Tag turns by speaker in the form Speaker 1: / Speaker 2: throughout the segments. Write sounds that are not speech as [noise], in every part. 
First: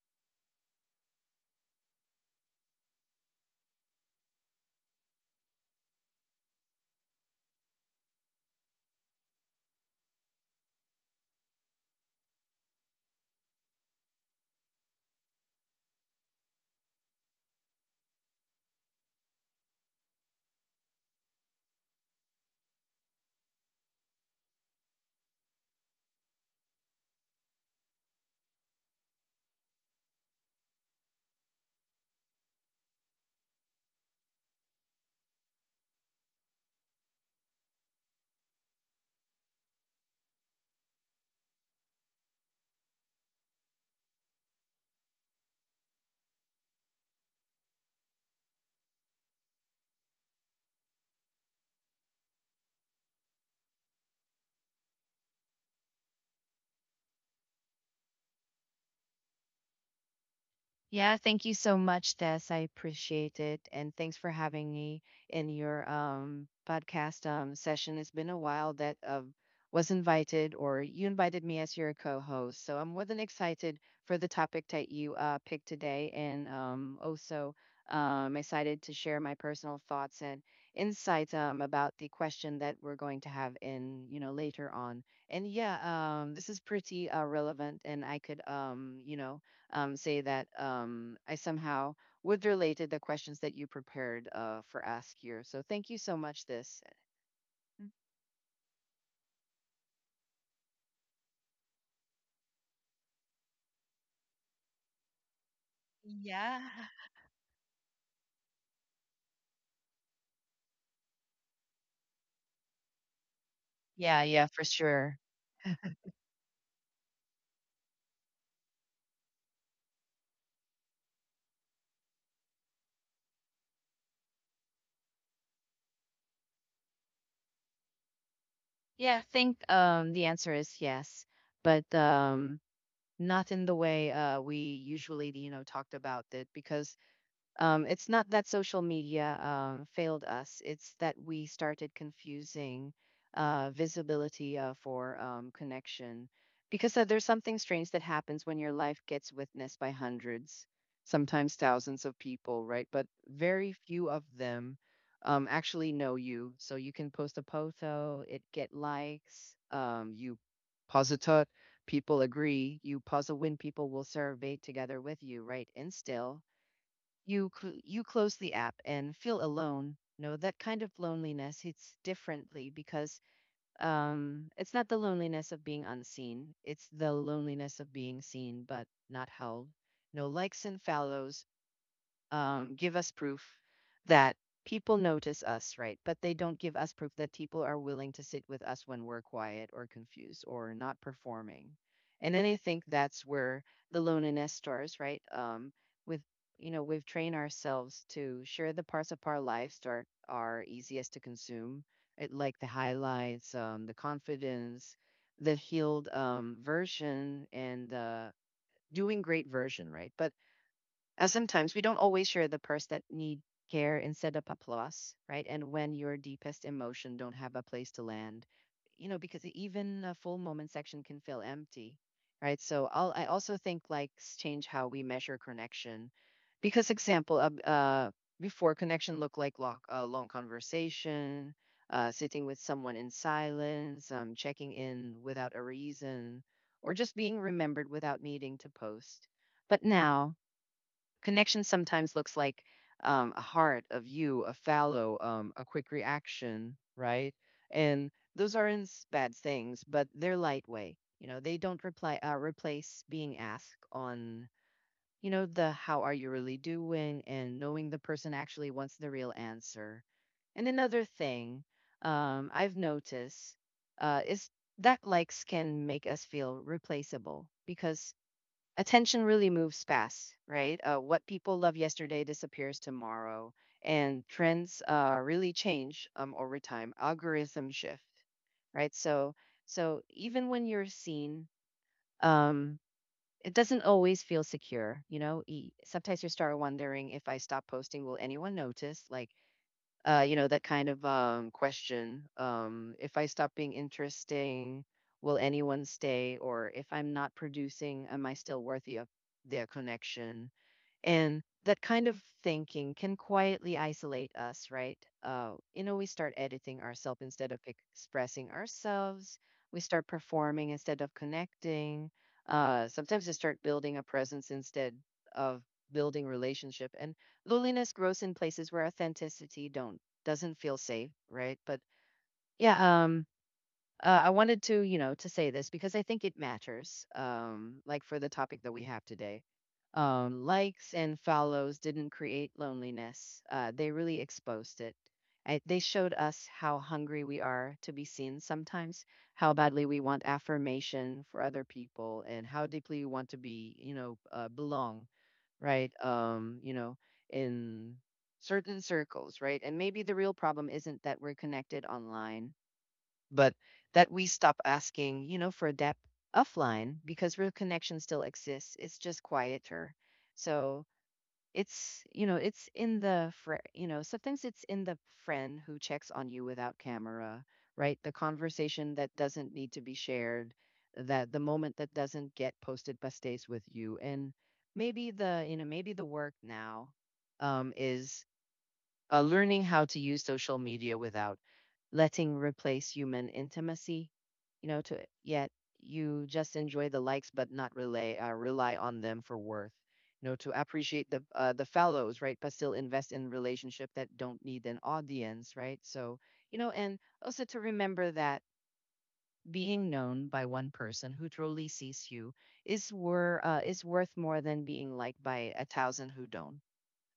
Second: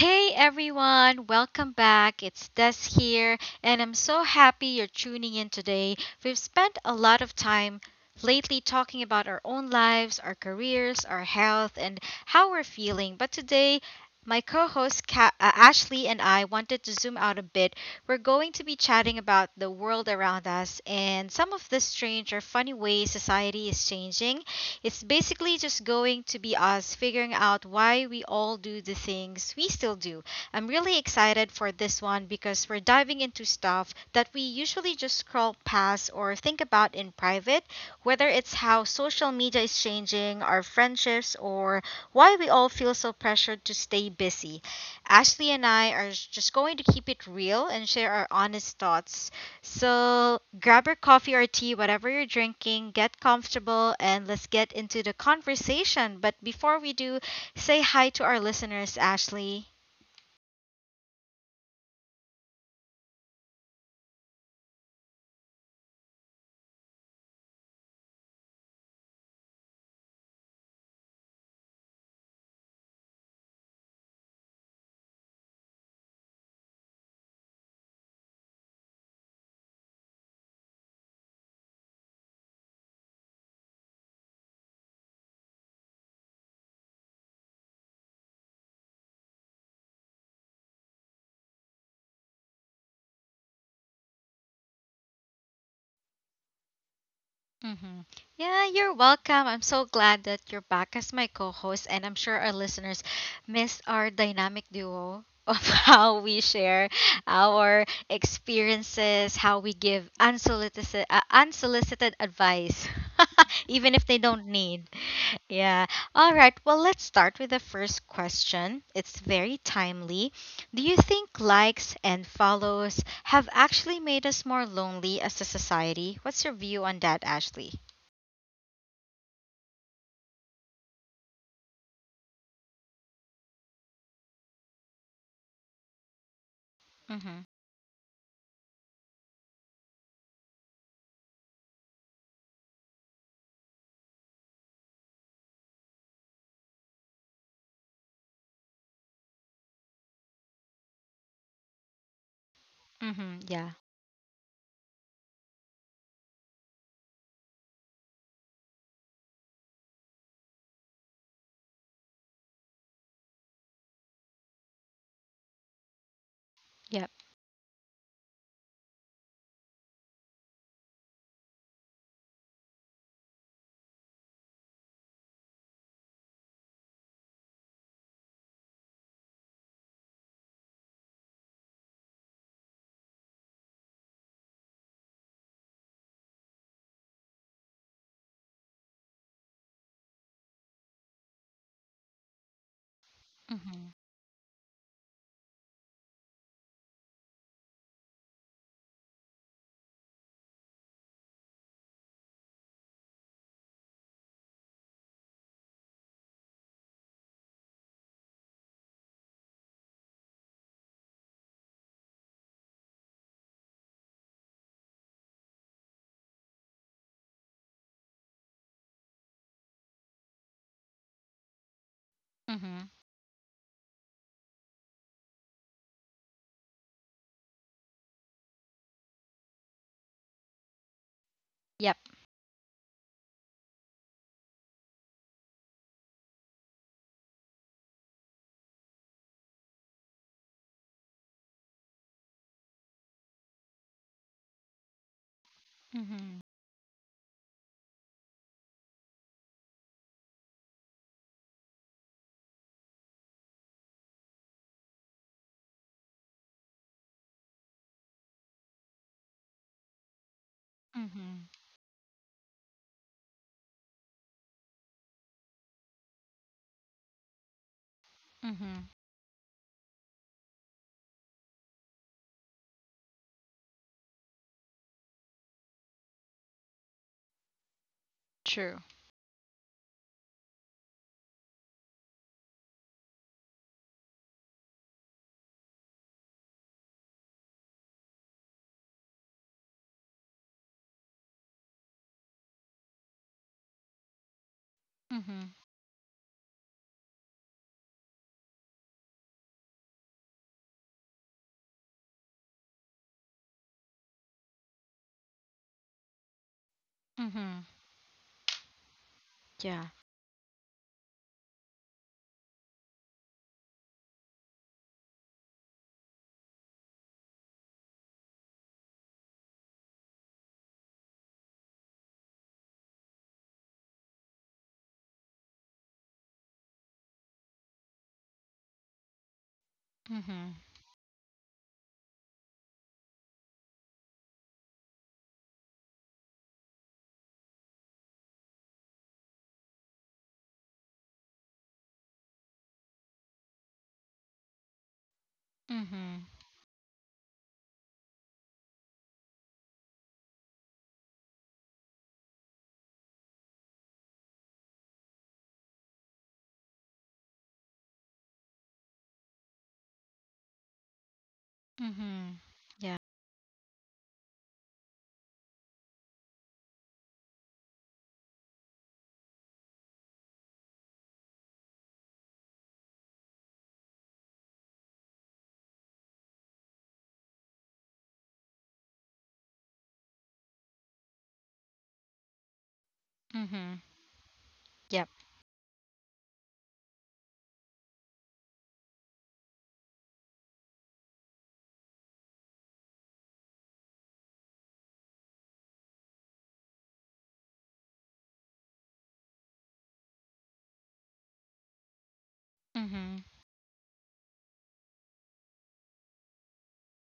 Speaker 1: Hey everyone, welcome back. It's Des here, and I'm so happy you're tuning in today. We've spent a lot of time lately talking about our own lives, our careers, our health, and how we're feeling. But today, my co host Ashley and I wanted to zoom out a bit. We're going to be chatting about the world around us and some of the strange or funny ways society is changing. It's basically just going to be us figuring out why we all do the things we still do. I'm really excited for this one because we're diving into stuff that we usually just scroll past or think about in private, whether it's how social media is changing our friendships or why we all feel so pressured to stay busy. Ashley and I are just going to keep it real and share our honest thoughts, so grab your coffee or tea, whatever you're drinking, get comfortable, and let's get into the conversation. But before we do, say hi to our listeners, Ashley.
Speaker 2: Yeah, thank you so much, Tess. I appreciate it. And thanks for having me in your podcast session. It's been a while that was invited, or you invited me as your co host. So I'm more than excited for the topic that you picked today. And also, excited to share my personal thoughts and insights about the question that we're going to have in, later on. And yeah, this is pretty relevant, and I could, say that I somehow would relate to the questions that you prepared for Ask Here. So thank you so much. This.
Speaker 1: Mm-hmm. Yeah, you're welcome. I'm so glad that you're back as my co host, and I'm sure our listeners miss our dynamic duo of [laughs] how we
Speaker 2: Yeah.
Speaker 1: share our experiences, how we give unsolicited advice, [laughs] even if they
Speaker 2: Yeah, yeah,
Speaker 1: don't
Speaker 2: for
Speaker 1: need.
Speaker 2: sure.
Speaker 1: Yeah. All right. Well, let's start with the first question. It's very timely. Do you think likes and follows have actually made us more lonely as a society? What's your view on that, Ashley?
Speaker 2: Yeah, I think the answer is yes, but not in the way we usually, talked about it, because
Speaker 1: Mm-hmm.
Speaker 2: It's not that social media failed us. It's that we started confusing visibility for connection, because there's something strange that happens when your life gets witnessed by hundreds, sometimes thousands of people, right? But
Speaker 1: Mm-hmm. Yeah.
Speaker 2: very few of them actually know you. So you can post a photo, it get likes, you pause a thought, people agree, you pause a win, people will survey together with you, right? And still
Speaker 1: Yep.
Speaker 2: you close the app and feel alone. No, that kind of loneliness hits differently, because it's not the loneliness of being unseen, it's the loneliness of being seen but not held. No, likes and follows give us proof that people notice us, right? But they don't give us proof that people are willing to sit with us when we're quiet or confused or not performing. And then I think that's where
Speaker 1: Mm-hmm.
Speaker 2: the loneliness starts, right? With we've trained ourselves to share the parts of our lives that are easiest to consume, it, like the highlights, the confidence, the healed version, and the doing great version, right? But sometimes we don't always share the parts that need care instead of applause, right? And when your deepest emotion don't have a place to land, because even a full moment section can feel empty, right?
Speaker 1: Mm-hmm.
Speaker 2: So I'll, I also think likes change how we measure connection, because example, before connection looked like long conversation,
Speaker 1: Yep.
Speaker 2: sitting with someone in silence, checking in without a reason, or just being remembered without needing to post. But now connection sometimes looks like a heart, a view, a follow, a quick
Speaker 1: Mm-hmm.
Speaker 2: reaction, right? And those aren't bad things, but they're lightweight. You know, they don't reply replace being asked on, the "how are you really doing," and knowing the person actually wants the real answer. And another
Speaker 1: Mm-hmm.
Speaker 2: thing I've noticed is that likes can make us feel replaceable, because
Speaker 1: Mm-hmm.
Speaker 2: attention really moves fast, right? What people love yesterday disappears tomorrow, and trends really change over time. Algorithms shift,
Speaker 1: True.
Speaker 2: right? Even when you're seen, um, it doesn't always feel secure. You know, sometimes you start wondering, if I stop posting, will anyone notice? That kind of question. If I stop being interesting, will
Speaker 1: Mm-hmm.
Speaker 2: anyone stay? Or if I'm not producing, am I still worthy of their connection? And that kind of thinking can quietly isolate us, right? We start editing ourselves instead of
Speaker 1: Mm-hmm.
Speaker 2: expressing ourselves. We
Speaker 1: Yeah.
Speaker 2: start performing instead of connecting. Sometimes we start building a presence instead of building relationship. And loneliness grows in places where authenticity don't doesn't feel safe, right? But yeah, um, I wanted to, to say this because I think it matters. Like, for the topic that we have today,
Speaker 1: Mm-hmm.
Speaker 2: likes and follows didn't create loneliness. They really exposed it. They showed us how hungry we are to be seen sometimes, how badly we want affirmation for other people, and how deeply we want to be, belong, right?
Speaker 1: Mm-hmm.
Speaker 2: In certain circles, right? And maybe the real problem isn't that we're connected online, but that we stop asking, for depth offline, because real connection still exists. It's just quieter. So it's, you
Speaker 1: Mm-hmm.
Speaker 2: know, it's
Speaker 1: Yeah.
Speaker 2: in the, fr- sometimes it's in the friend who checks on you without camera, right? The conversation that doesn't need to be shared, that the moment that doesn't get posted but stays with you. And maybe the work now is learning how to use social media without letting replace human
Speaker 1: Mm-hmm.
Speaker 2: intimacy, you know to
Speaker 1: Yep.
Speaker 2: yet you just enjoy the likes but not rely on them for worth, to appreciate the fellows, right? But still invest in relationship that don't need an audience, right? So, and also, to remember that being known by one person who truly sees you is
Speaker 1: Mm-hmm.
Speaker 2: wor- uh, is worth more than being liked by a thousand who don't.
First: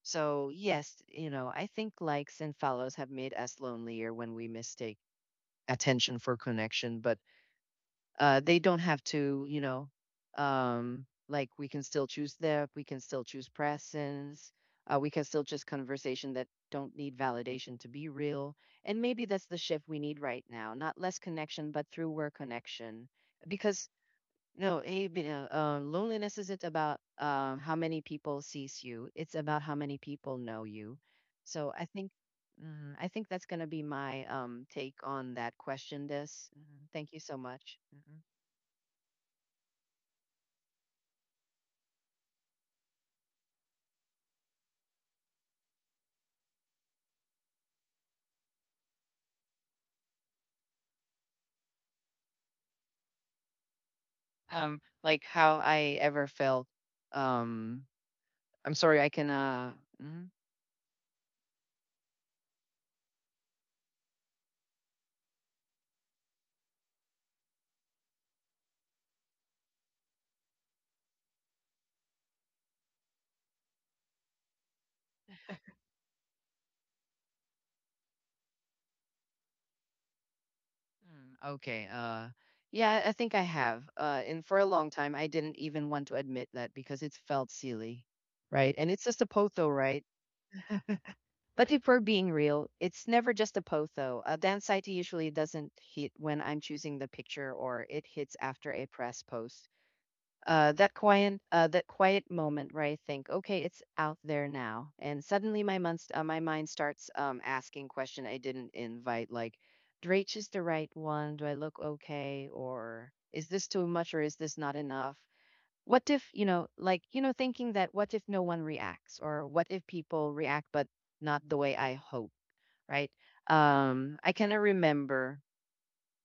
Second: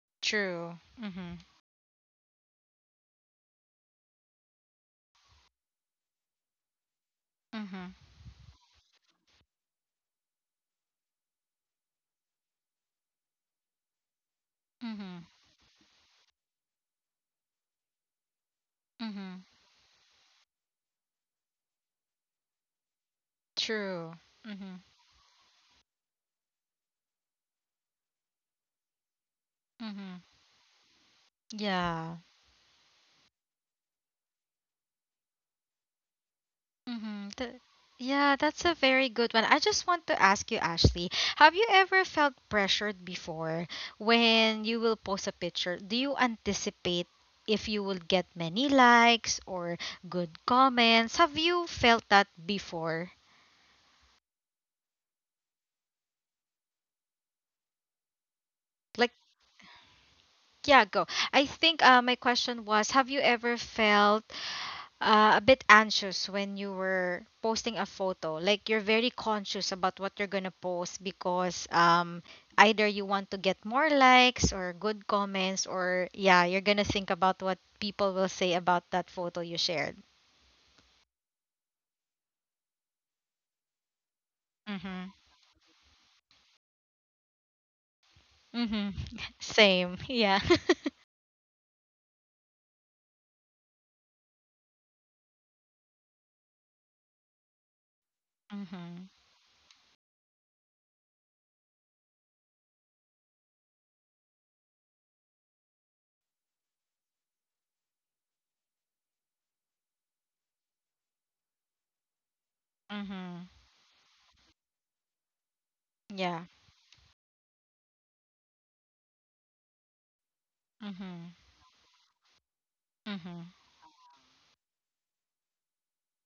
Speaker 2: So,
Speaker 1: True.
Speaker 2: yes,
Speaker 1: Mm-hmm.
Speaker 2: I think likes and follows have made us lonelier when we mistake attention for connection, but
Speaker 1: Mm-hmm.
Speaker 2: they don't have to, like, we can still choose depth, we can still choose presence, we can
Speaker 1: Mm-hmm.
Speaker 2: still choose conversation that don't need validation to be real. And maybe
Speaker 1: Mm-hmm.
Speaker 2: that's the shift we need right now, not less connection, but through where connection. Because
Speaker 1: True. Mm-hmm.
Speaker 2: no, Abe, you loneliness isn't about how many people sees you. It's about how many
Speaker 1: Mm-hmm.
Speaker 2: people know you. So I think,
Speaker 1: Yeah.
Speaker 2: mm, I think that's going to be my take on that question. This. Mhm. Thank you
Speaker 1: Mm-hmm.
Speaker 2: so much. Mhm.
Speaker 1: Yeah, that's a very good one. I just want to ask you, Ashley, have you ever felt pressured before when you will post a picture? Do you anticipate if you will get many likes or good comments? Have you felt that before?
Speaker 2: Like how I ever felt. Um, I'm sorry, I
Speaker 1: Like,
Speaker 2: can. Mhm.
Speaker 1: yeah, go. I think my question was, have you ever felt a bit anxious when you were posting a photo. Like you're very conscious about what you're gonna post because either you want to get more likes or good comments, or yeah, you're gonna think about what people will say about that photo you shared.
Speaker 2: Mm, okay. Yeah, I think I have. And for a long
Speaker 1: Mm-hmm.
Speaker 2: time, I didn't even want to admit that, because it felt silly, right? And
Speaker 1: Mm-hmm.
Speaker 2: it's just a
Speaker 1: [laughs]
Speaker 2: potho,
Speaker 1: Same.
Speaker 2: right?
Speaker 1: Yeah. [laughs]
Speaker 2: But if we're being real, it's never just a post though. The anxiety usually doesn't hit when I'm choosing the picture, or it hits after a
Speaker 1: Mm-hmm.
Speaker 2: press post. That quiet moment where I think, okay, it's out there now, and suddenly my mind starts asking question I didn't invite, like, Drake is the right one? Do I look okay? Or
Speaker 1: Mm-hmm.
Speaker 2: is this too much? Or is this not enough? What if,
Speaker 1: Yeah.
Speaker 2: like, thinking that what if no one reacts, or what if people react but
Speaker 1: Mm-hmm.
Speaker 2: not the way I hope, right?
Speaker 1: Mm-hmm.
Speaker 2: I kind of remember,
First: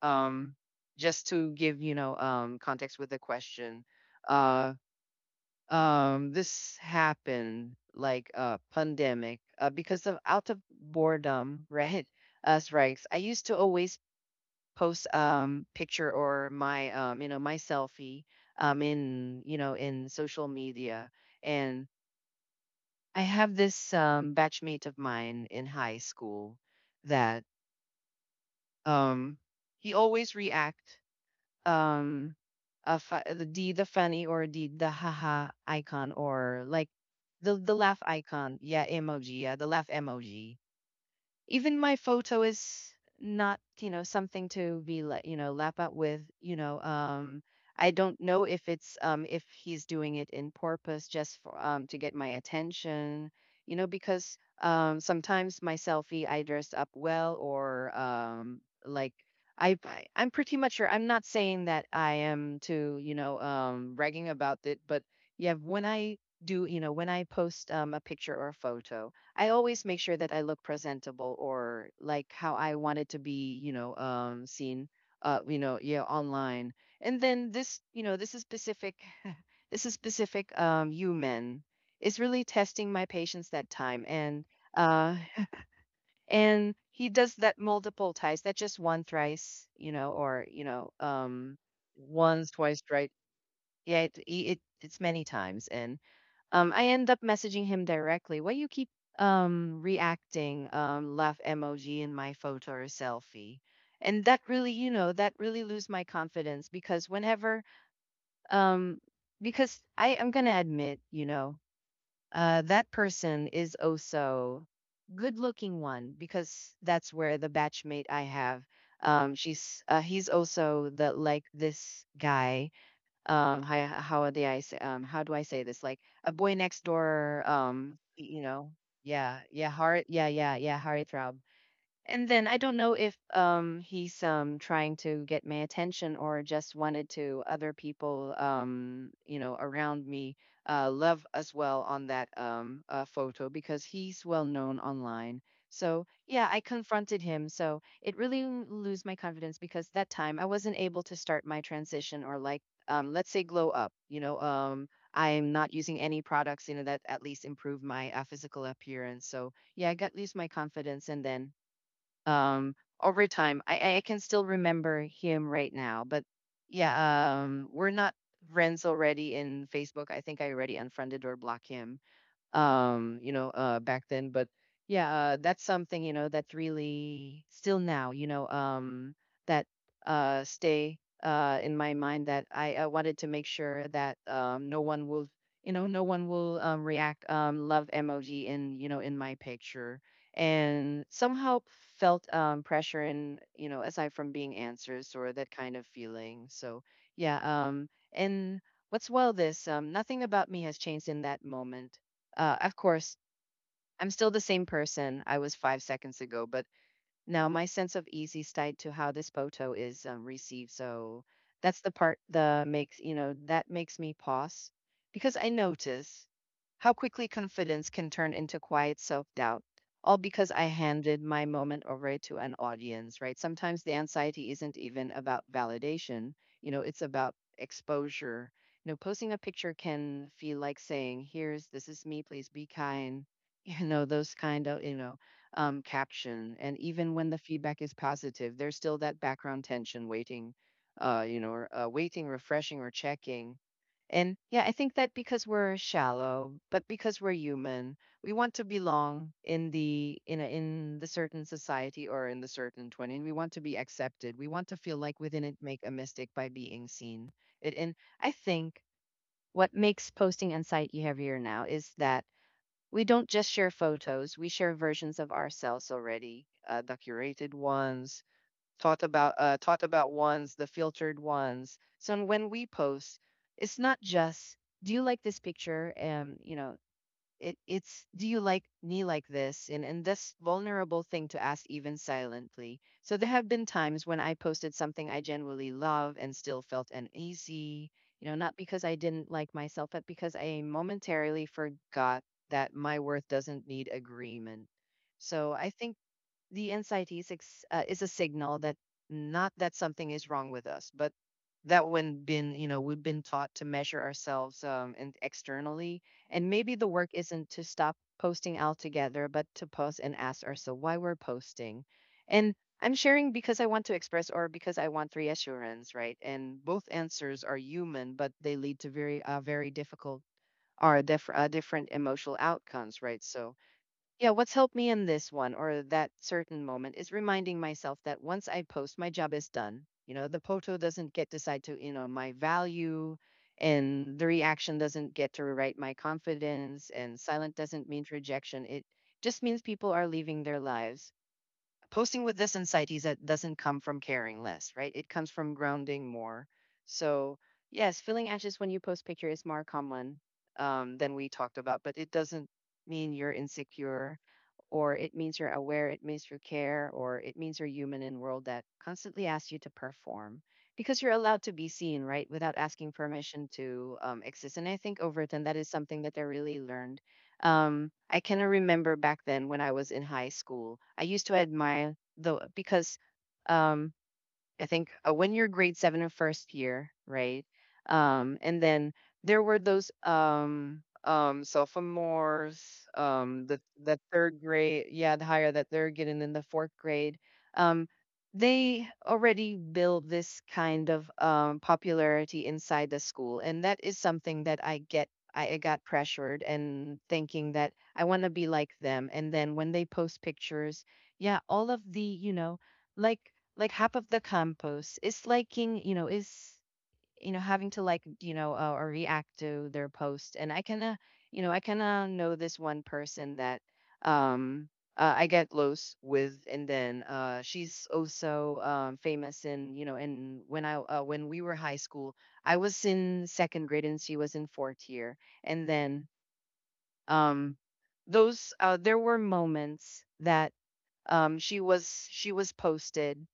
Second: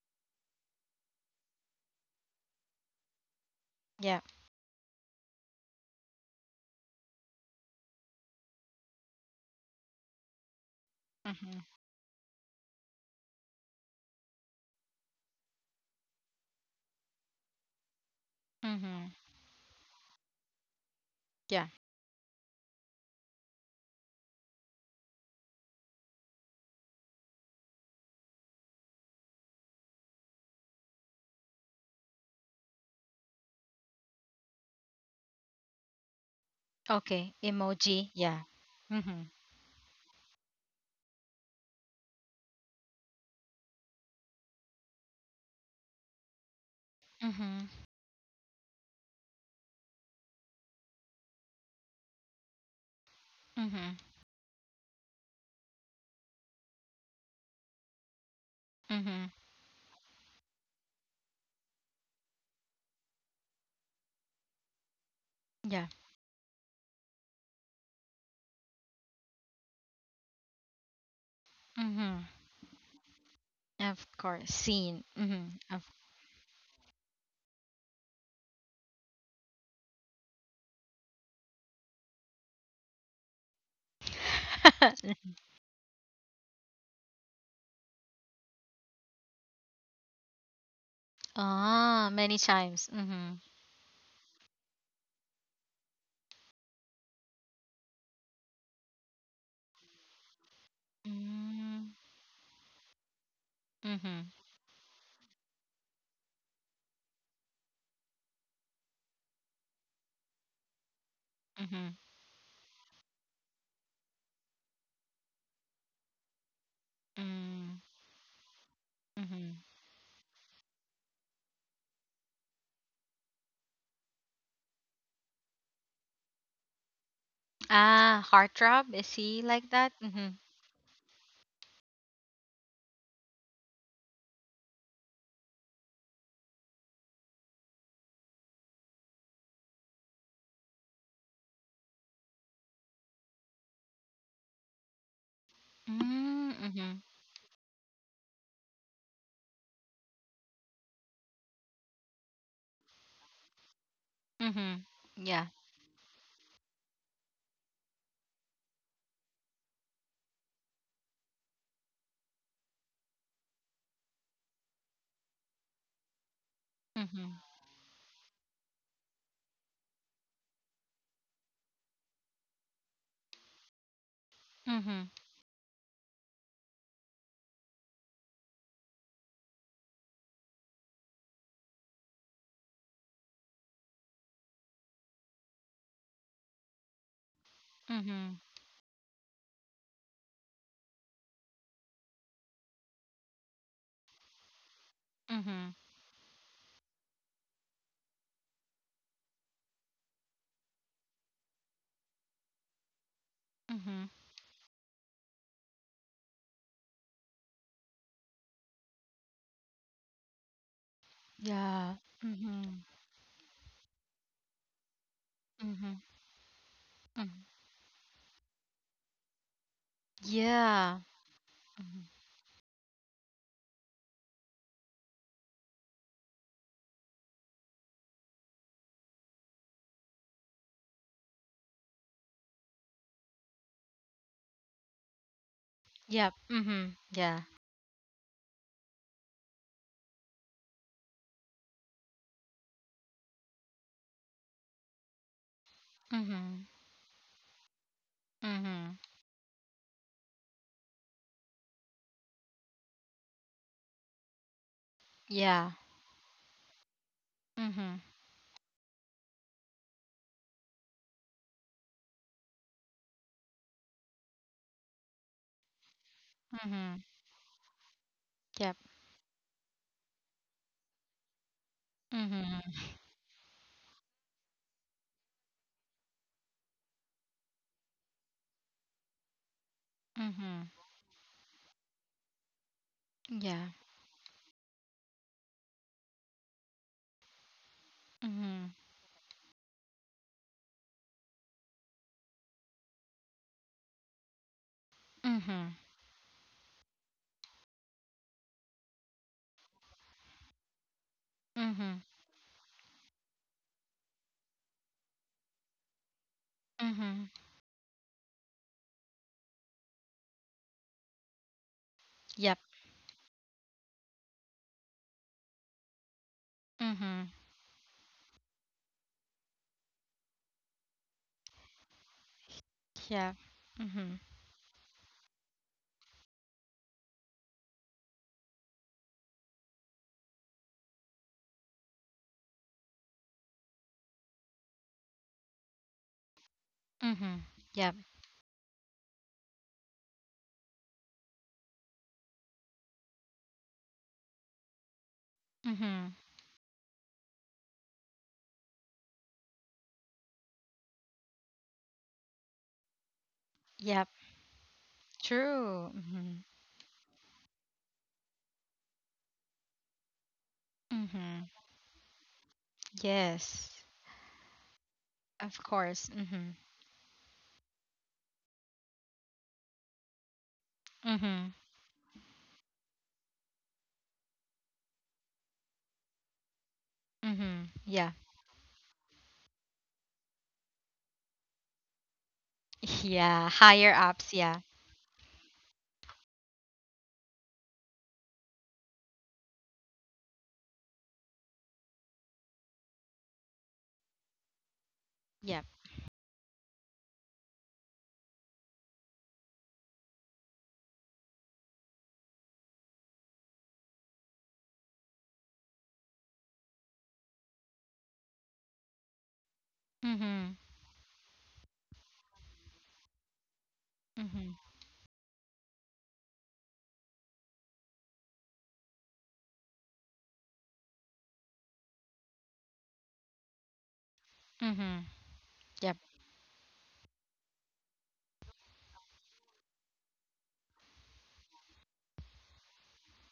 Speaker 2: um just to give, context with the question.
Speaker 1: Yeah.
Speaker 2: uh this happened like a pandemic, because of out of
Speaker 1: Mm-hmm.
Speaker 2: boredom, [laughs] right? As ranks, I used to always post picture, or my, my selfie,
Speaker 1: Mm-hmm.
Speaker 2: in, in social media.
Speaker 1: Yeah.
Speaker 2: And I have this batchmate of mine in high school that, um he always react, um a fa- the d the funny, or d the haha icon, or like
Speaker 1: Okay.
Speaker 2: the laugh
Speaker 1: Emoji. Yeah.
Speaker 2: icon, yeah,
Speaker 1: Mm-hmm.
Speaker 2: emoji, yeah, the laugh emoji. Even my photo is not, something to be lap up with,
Speaker 1: Mm-hmm.
Speaker 2: I don't know if it's, if he's doing it in purpose, just for, to get my attention,
Speaker 1: Mm-hmm.
Speaker 2: because, sometimes my selfie, I dress up well, or like
Speaker 1: Mm-hmm.
Speaker 2: I'm pretty much sure, I'm not saying that I am to, bragging about it, but yeah,
Speaker 1: Yeah.
Speaker 2: when I do you know when I post a picture or a photo, I always make sure that I look presentable, or
Speaker 1: Mm-hmm.
Speaker 2: like how I wanted to be,
Speaker 1: Of course.
Speaker 2: seen,
Speaker 1: Seen. Mm-hmm. Of...
Speaker 2: yeah, online. And then this is specific, human, is really testing my patience that time. Uh,
Speaker 1: [laughs]
Speaker 2: and he does that multiple times, not just one thrice, or,
Speaker 1: Ah, many
Speaker 2: once, twice,
Speaker 1: times.
Speaker 2: right?
Speaker 1: Mm-hmm.
Speaker 2: Yeah, it, it's many times. And I end up messaging him directly. Why you keep, reacting, laugh emoji, in my photo or selfie?
Speaker 1: Mm-hmm. Mm-hmm.
Speaker 2: And that really, you know, that really lose my confidence, because whenever, um because I am gonna admit, that person is also good looking one, because that's where the
Speaker 1: Mm-hmm.
Speaker 2: batchmate I have.
Speaker 1: Mm-hmm.
Speaker 2: She's He's also the, like, this guy, how do I say, this like a boy next door,
Speaker 1: Ah,
Speaker 2: you know?
Speaker 1: heartthrob. Is
Speaker 2: Yeah,
Speaker 1: he
Speaker 2: yeah,
Speaker 1: like that?
Speaker 2: heart yeah,
Speaker 1: Mm-hmm.
Speaker 2: yeah, yeah, heartthrob. And then I don't know if, he's, trying to get my attention, or just wanted to other people, around me, love as well on that, photo, because he's well known online. So yeah, I
Speaker 1: Mm-hmm.
Speaker 2: confronted him. So it really lose my confidence because that time I wasn't able to start my transition, or like let's say glow up. You know
Speaker 1: Mm-hmm.
Speaker 2: um
Speaker 1: Yeah.
Speaker 2: I'm not using any products, you know, that at least improve my physical appearance. So yeah, I got lose my confidence and then, um over time, I can still remember him right now. But
Speaker 1: Mm-hmm.
Speaker 2: yeah, we're not friends already in Facebook. I think I already unfriended or blocked him, you know, back then. But
Speaker 1: Mm-hmm.
Speaker 2: yeah, that's something, you know, that's really still now, you know, that stay in my mind, that I wanted to make sure that no one will, you know, no one will react love
Speaker 1: Mm-hmm.
Speaker 2: emoji in, you know, in my picture. And somehow felt pressure, and you know, aside from being answers or that
Speaker 1: Mm-hmm.
Speaker 2: kind of feeling. So yeah, and what's, well, this nothing about me has changed in that moment. Of course,
Speaker 1: Mm-hmm.
Speaker 2: I'm still the same person I was 5 seconds ago, but now my sense of easy is tied to how this photo is received. So that's the
Speaker 1: Yeah.
Speaker 2: part that
Speaker 1: Mm-hmm.
Speaker 2: makes, you know, that makes me pause, because I
Speaker 1: Mm-hmm.
Speaker 2: notice how quickly
Speaker 1: Mm-hmm.
Speaker 2: confidence can turn into quiet self doubt, all because I
Speaker 1: Yeah.
Speaker 2: handed my moment
Speaker 1: Mm-hmm.
Speaker 2: over to an audience, right? Sometimes the anxiety isn't even about validation, you know, it's about exposure. You know, posting a picture can feel like saying, here's, this is me, please be kind, [laughs] you know, those kind of, you know,
Speaker 1: Yep.
Speaker 2: caption. And
Speaker 1: Mm-hmm.
Speaker 2: even when
Speaker 1: Yeah.
Speaker 2: the feedback is positive, there's still that background tension waiting, you know, or, waiting, refreshing, or checking. And yeah, I think that because we're shallow,
Speaker 1: Mm-hmm.
Speaker 2: but because we're human, we want to
Speaker 1: Mm-hmm.
Speaker 2: belong in the in the certain society or in the certain 20. And we want to be accepted. We want to feel like we didn't
Speaker 1: Yeah.
Speaker 2: make a mistake by being seen. It
Speaker 1: Mm-hmm.
Speaker 2: and I think what makes posting anxiety heavier now is that we don't just share photos, we share versions of ourselves already,
Speaker 1: Mm-hmm.
Speaker 2: the curated ones,
Speaker 1: Yep.
Speaker 2: thought about ones, the filtered ones. So when we
Speaker 1: Mhm.
Speaker 2: post, it's not just do you like this picture, and you know, it's do you like me like this? And this
Speaker 1: Mhm.
Speaker 2: vulnerable thing to ask, even silently. So there have
Speaker 1: Yeah.
Speaker 2: been times when I posted something I genuinely love and still felt uneasy. You know, not
Speaker 1: Mhm.
Speaker 2: because I didn't like myself, but because I momentarily forgot that my worth doesn't need agreement. So I
Speaker 1: Mhm.
Speaker 2: think the anxiety is a signal that, not that something is wrong with us, but that
Speaker 1: Mhm.
Speaker 2: when been you know we've been taught to measure ourselves and externally, and maybe the work
Speaker 1: Mhm.
Speaker 2: isn't to stop posting altogether, but to pause and ask ourselves why we're posting. And
Speaker 1: Yep.
Speaker 2: I'm sharing because I want to express, or because I want reassurance, right? And both
Speaker 1: Mhm.
Speaker 2: answers are human, but they lead to very very difficult or different emotional outcomes, right?
Speaker 1: Yeah.
Speaker 2: So
Speaker 1: Mhm.
Speaker 2: yeah, what's helped me in this one, or that certain moment, is reminding myself that once I post, my job is done. You know, the photo doesn't get decide to, you know, my value, and the reaction doesn't get to rewrite my confidence, and
Speaker 1: Mhm.
Speaker 2: silent doesn't
Speaker 1: Yep.
Speaker 2: mean rejection. It just means people are leaving their lives. Posting with this insight is that doesn't come from caring less, right? It comes from grounding
Speaker 1: Mhm.
Speaker 2: more. So, yes, feeling anxious when you post picture is more common than we talked about, but it doesn't mean you're
Speaker 1: Yep.
Speaker 2: insecure, or it means you're
Speaker 1: True.
Speaker 2: aware, it means you
Speaker 1: Mhm.
Speaker 2: care, or it means you're human in a world that constantly asks you to perform, because you're allowed
Speaker 1: Mhm.
Speaker 2: to be seen, right? Without asking permission
Speaker 1: Yes.
Speaker 2: to exist. And I think Overton, that
Speaker 1: Of
Speaker 2: is something
Speaker 1: course.
Speaker 2: that I
Speaker 1: Mhm.
Speaker 2: really learned. I kind of remember back then when I was in high school, I used to
Speaker 1: Mhm.
Speaker 2: admire the because, um, I think when you're grade seven in first year, right?
Speaker 1: Mhm. Yeah.
Speaker 2: And then there were those sophomores,
Speaker 1: [laughs] Yeah.
Speaker 2: the
Speaker 1: Higher
Speaker 2: third
Speaker 1: ups. Yeah.
Speaker 2: grade, yeah, the higher that they're getting in the fourth grade. Um, they already build this kind of popularity inside the school, and that is something that I get. I
Speaker 1: Yep.
Speaker 2: got pressured, and thinking that I want to be like them. And then when they post pictures, yeah, all of the, you know, like half of the compost is liking, you know, is, you know, having to like, you know, or react to their post. And I
Speaker 1: Mhm.
Speaker 2: kind of, you know, I kind of know this one person that,
Speaker 1: Mhm.
Speaker 2: um I get close with. And then she's also famous in, you know, and when I when we were high school, I was in second grade and she was in fourth
Speaker 1: Mhm.
Speaker 2: year. And
Speaker 1: Yep.
Speaker 2: then, um those there were moments that, she was posted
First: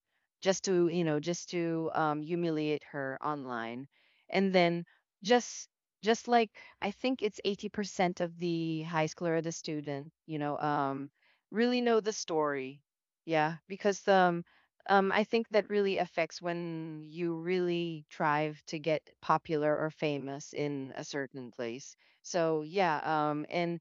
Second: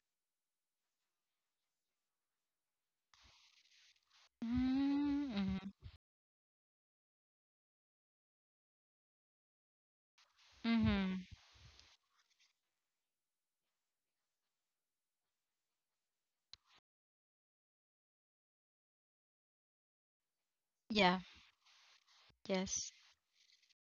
Speaker 2: just to, you know, just to humiliate her online. And then
Speaker 1: Mm.
Speaker 2: just
Speaker 1: Mhm.
Speaker 2: just like, I think it's 80% of the high schooler, the student, you know,
Speaker 1: Mhm.
Speaker 2: really know the story. Yeah, because I think that really affects when you really strive to get popular or famous in a
Speaker 1: Yeah.
Speaker 2: certain place. So
Speaker 1: Yes.
Speaker 2: yeah, and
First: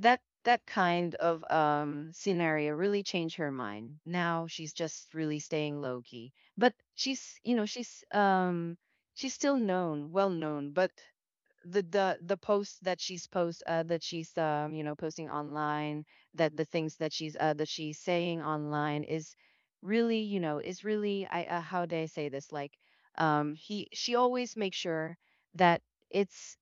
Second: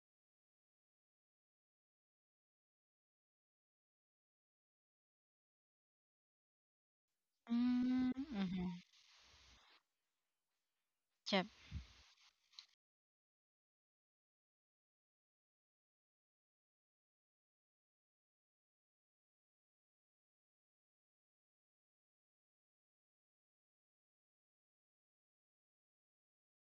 Speaker 2: that that kind of scenario really changed her mind. Now she's just really staying low key. But she's, you know, she's,
Speaker 1: Mm. Mhm.
Speaker 2: she's still known, well known. But
Speaker 1: Yep.
Speaker 2: the posts that she's post that she's, you know, posting online, that the things that she's, that she's saying online, is really, you know, is really, I, how do I say this, like, he, she always makes sure that it's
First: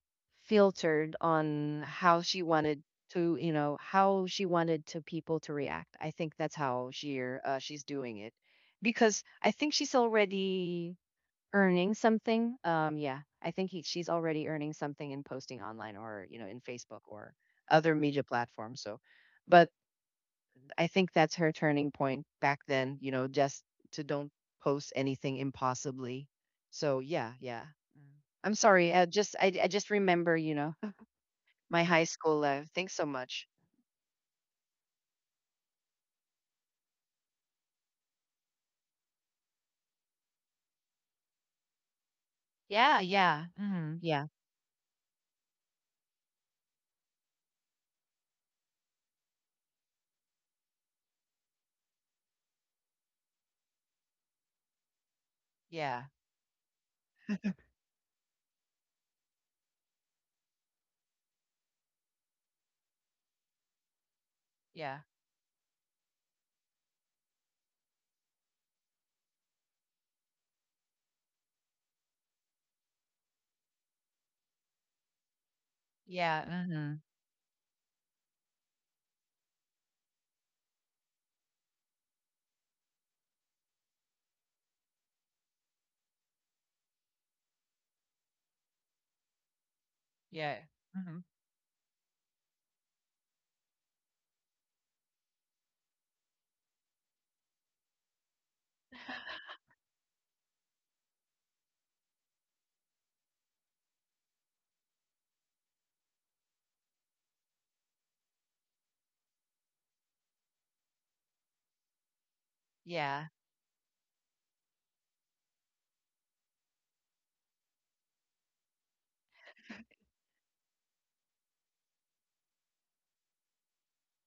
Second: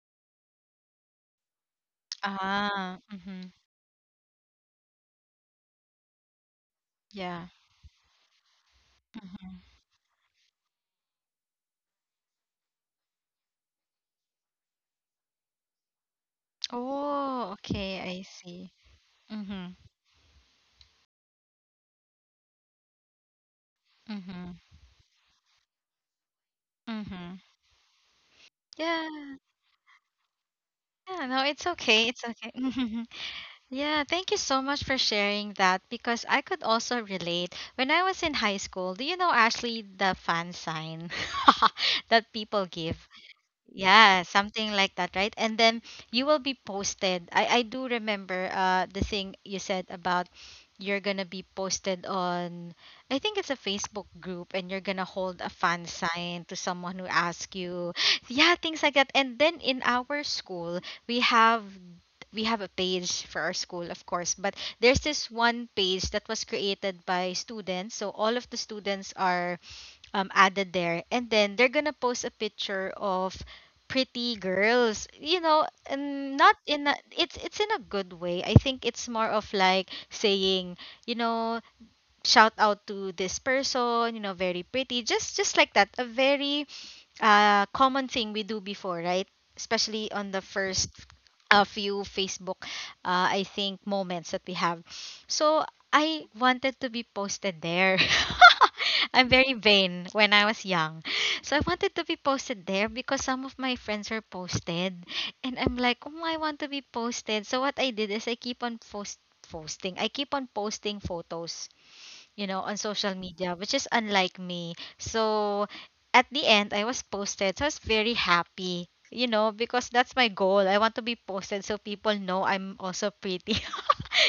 Speaker 2: filtered on how she wanted
Speaker 1: Ah.
Speaker 2: to, you
Speaker 1: Mhm.
Speaker 2: know, how she wanted to people to react. I think that's how she,
Speaker 1: Yeah.
Speaker 2: she's doing it, because I
Speaker 1: Hmm.
Speaker 2: think she's already earning something? Yeah. I think he, she's already earning something in posting online, or, you know, in Facebook or
Speaker 1: Oh,
Speaker 2: other
Speaker 1: okay,
Speaker 2: media
Speaker 1: I see.
Speaker 2: platforms. So, but
Speaker 1: Mm-hmm.
Speaker 2: I think that's her turning point back then, you know, just to don't
Speaker 1: Mm-hmm.
Speaker 2: post anything impossibly. So, yeah,
Speaker 1: Mm-hmm.
Speaker 2: yeah. Mm. I'm sorry.
Speaker 1: Yeah.
Speaker 2: I just remember, you know,
Speaker 1: Yeah, no,
Speaker 2: [laughs]
Speaker 1: it's
Speaker 2: my high
Speaker 1: okay. It's
Speaker 2: school
Speaker 1: okay.
Speaker 2: life. Thanks so
Speaker 1: [laughs]
Speaker 2: much.
Speaker 1: Yeah, thank you so much for sharing that because I could also relate. When I was in high school, do you know, Ashley, the fan sign [laughs] that people give?
Speaker 2: Yeah, yeah. Mhm.
Speaker 1: Yeah,
Speaker 2: Yeah.
Speaker 1: something like that, right? And then you will be posted. I do remember the thing you said about you're gonna be posted on, I think it's a Facebook group, and you're gonna hold a fan
Speaker 2: Yeah,
Speaker 1: sign to someone who asks you. Yeah, things like that. And then in our school, we have we have a page for our school, of course, but
Speaker 2: yeah,
Speaker 1: there's this one page that was created by students. So all of the students are added there. And then they're gonna post a picture of pretty girls. You know, and
Speaker 2: yeah.
Speaker 1: not in
Speaker 2: Hmm.
Speaker 1: a, it's in a good way. I think it's more of like saying, you know, shout out to this person, you know, very pretty, just like that. A very common thing we do before, right? Especially on the
Speaker 2: Yeah.
Speaker 1: first
Speaker 2: Mhm.
Speaker 1: a few Facebook, I think, moments that we have. So I wanted to be posted there. [laughs] I'm very vain when I was young. So I wanted to be posted there because some of my friends were posted. And I'm like, oh, I want to be posted. So what I did is I keep on posting. I keep on posting photos, you know, on social
Speaker 2: Yeah.
Speaker 1: media, which is unlike me. So at the end, I was posted. So I was very happy, you know, because that's my goal. I want to be posted so people know I'm also pretty. [laughs]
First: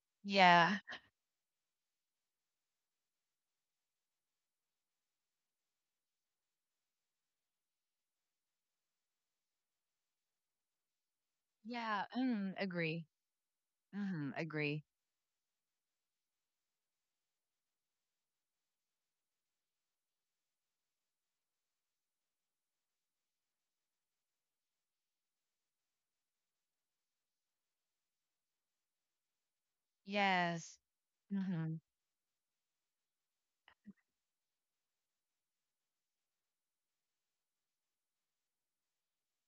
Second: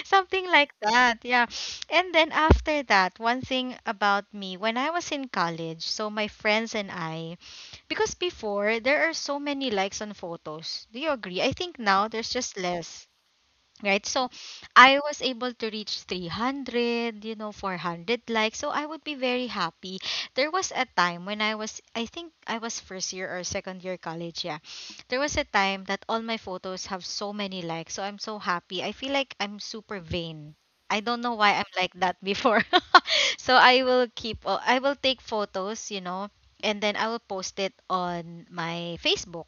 Speaker 1: Something like
Speaker 2: Yeah.
Speaker 1: that, yeah. And then after that, one thing about me, when I was in college, so my friends and I, because before there are so many likes on photos. Do you agree? I think
Speaker 2: yeah.
Speaker 1: now there's
Speaker 2: Mm,
Speaker 1: just
Speaker 2: agree.
Speaker 1: less, right? So
Speaker 2: Hmm. Agree.
Speaker 1: I was able to reach 300, you know, 400 likes. So I would be very happy. There was a time when I was, I think I was first year or second year college. Yeah. There was a time that all my photos have so many likes. So I'm so happy. I feel like I'm super vain.
Speaker 2: Yes.
Speaker 1: I don't know why I'm
Speaker 2: Mm-hmm.
Speaker 1: like that before. [laughs] So I will keep, I will take photos, you know, and then I will post it on my Facebook,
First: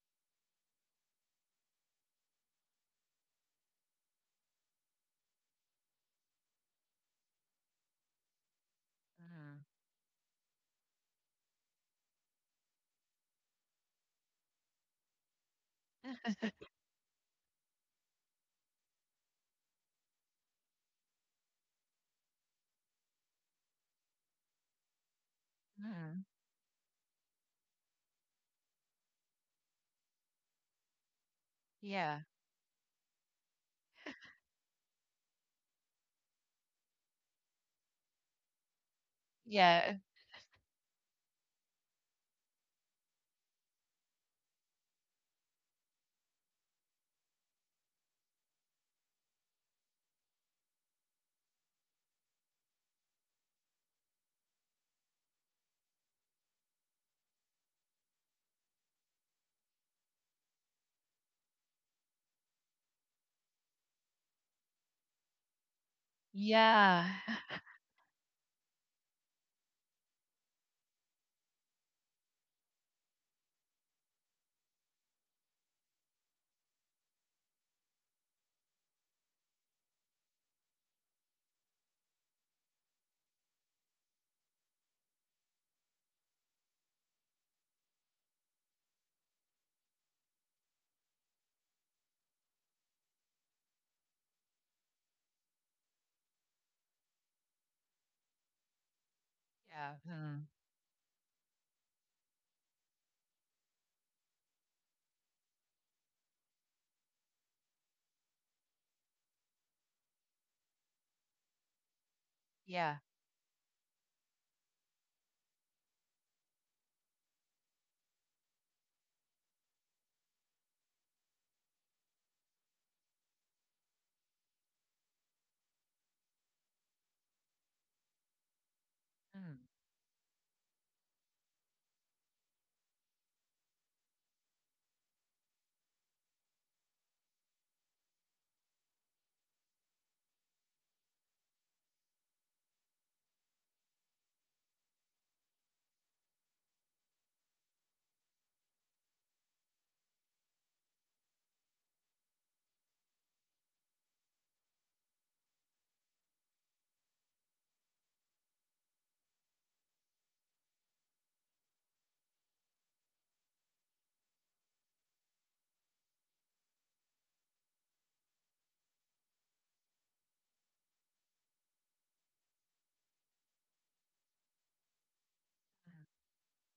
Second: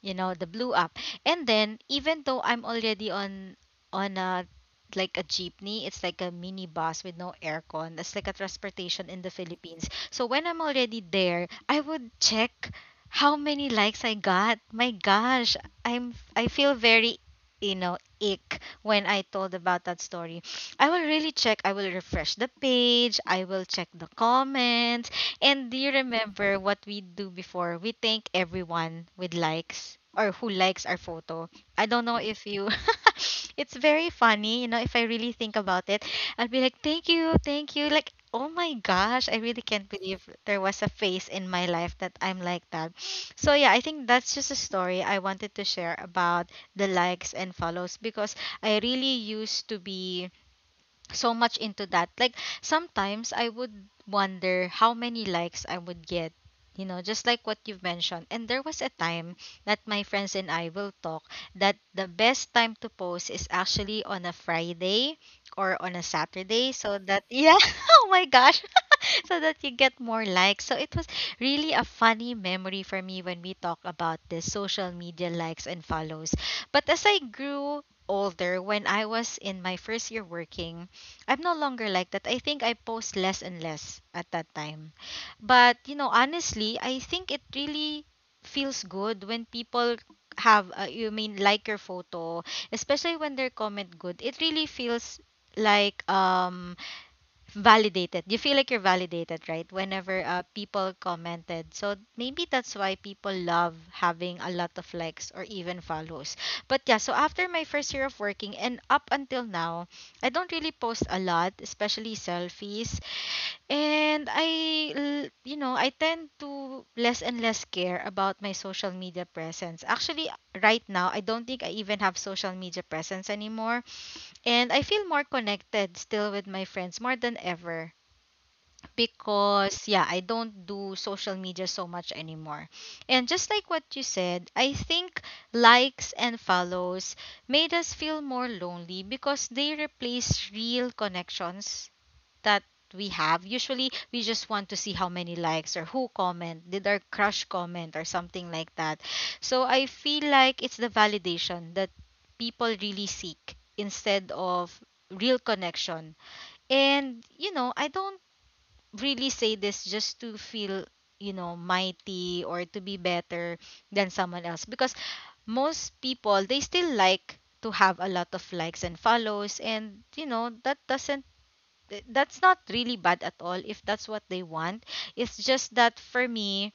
Speaker 1: you know, the blue app. And then even though I'm already on a like a jeepney. It's like a mini bus with no aircon. That's like a transportation in the
Speaker 2: Hmm.
Speaker 1: Philippines. So when I'm already there, I would check how many likes I got. My gosh, I feel very, you know, ick when I told about that story. I will really check. I will refresh the page. I will check the comments. And do you
Speaker 2: Hmm.
Speaker 1: remember what we do before? We thank everyone with likes or who likes our photo. I don't
Speaker 2: Yeah.
Speaker 1: know if you [laughs] it's very funny, you know, if I really think about it. I'll be like, thank you, thank you. Like, oh my gosh, I really
Speaker 2: Yeah.
Speaker 1: can't believe there was a phase in my life that I'm like that. [sniffs] So yeah, I think that's just a story I wanted to share about the likes and follows because I really used to be so much into that. Like sometimes I would wonder how many likes I would get. You know, just like what you've mentioned. And there was a time that my friends and I will talk that the best time to post is actually on a Friday or on a Saturday so
Speaker 2: Yeah.
Speaker 1: that
Speaker 2: [laughs] [sighs]
Speaker 1: yeah, [laughs] oh my gosh. [laughs] so that you get more likes. So it was really a funny memory for me when we talk about this social media likes and follows. But as I grew older, when I was in my first year working, I'm no longer like that. I think I post less and less at that time. But, you know, honestly, I think it really feels good when people have, you mean, like your photo, especially when their comment good. It really feels like, validated. You feel like you're validated, right?
Speaker 2: Yeah.
Speaker 1: Whenever
Speaker 2: Mhm.
Speaker 1: people commented. So maybe that's why people love having a lot of likes or even follows. But yeah, so after my first year of working and up until now, I don't really post a lot, especially
Speaker 2: Yeah.
Speaker 1: selfies. And you know, I tend to less and less care about my social media presence. Actually, right now, I don't think I even have social media presence anymore. And I feel more connected still with my friends more than ever
Speaker 2: Mhm.
Speaker 1: because yeah, I don't do social media so much anymore. And just like what you said, I think likes and follows made us feel more lonely because they replace real connections that we have. Usually we just want to see how many likes or who comment, did our crush comment or something like that. So I feel like it's the validation that people really seek instead of real connection. And you know, I don't really say this just to feel, you know, mighty or to be better than someone else. Because most people, they still like to have a lot of likes and follows. And, you know, that's not really bad at all if that's what they want. It's just that for me,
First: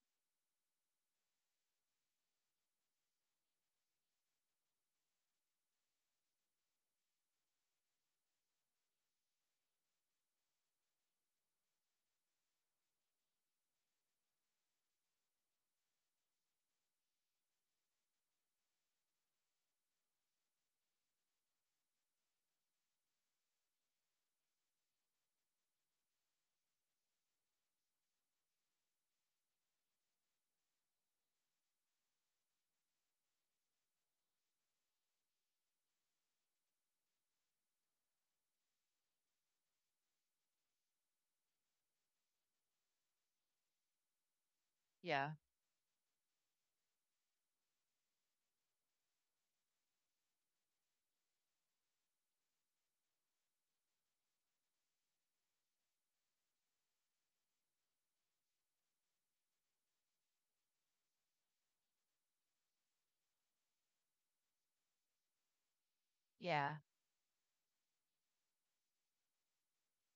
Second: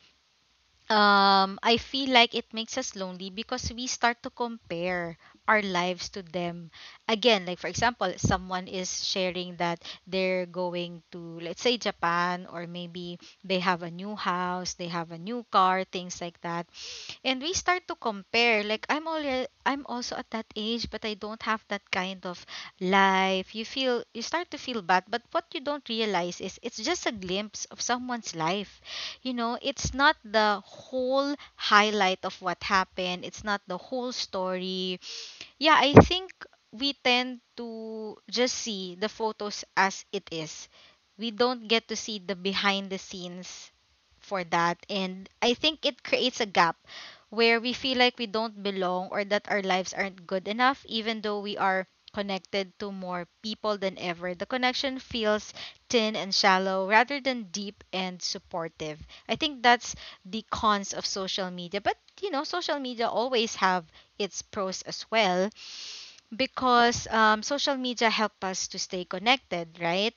Speaker 1: I feel like it makes us lonely because we start to compare our lives to them. Again, like for example, someone is sharing that they're going to, let's say, Japan, or maybe they have a new house, they have a new car, things like that. And we start to compare. Like I'm already, I'm also at that age, but I don't have that kind of life. You feel, you start to feel bad. But what you don't realize is it's just a glimpse of someone's life. It's not the whole highlight of what happened. It's not the whole story. Yeah, I think we tend to just see the photos as it is. We don't get to see the behind the scenes for that. And
Speaker 2: Yeah.
Speaker 1: I think it creates a gap where we feel like we don't belong or that our lives aren't good enough, even though we are connected to more people than ever. The connection feels thin and shallow rather than deep and supportive. I think that's the cons of social media. But, you know, social media always have its pros as well
Speaker 2: Yeah.
Speaker 1: because social media help us to stay connected, right?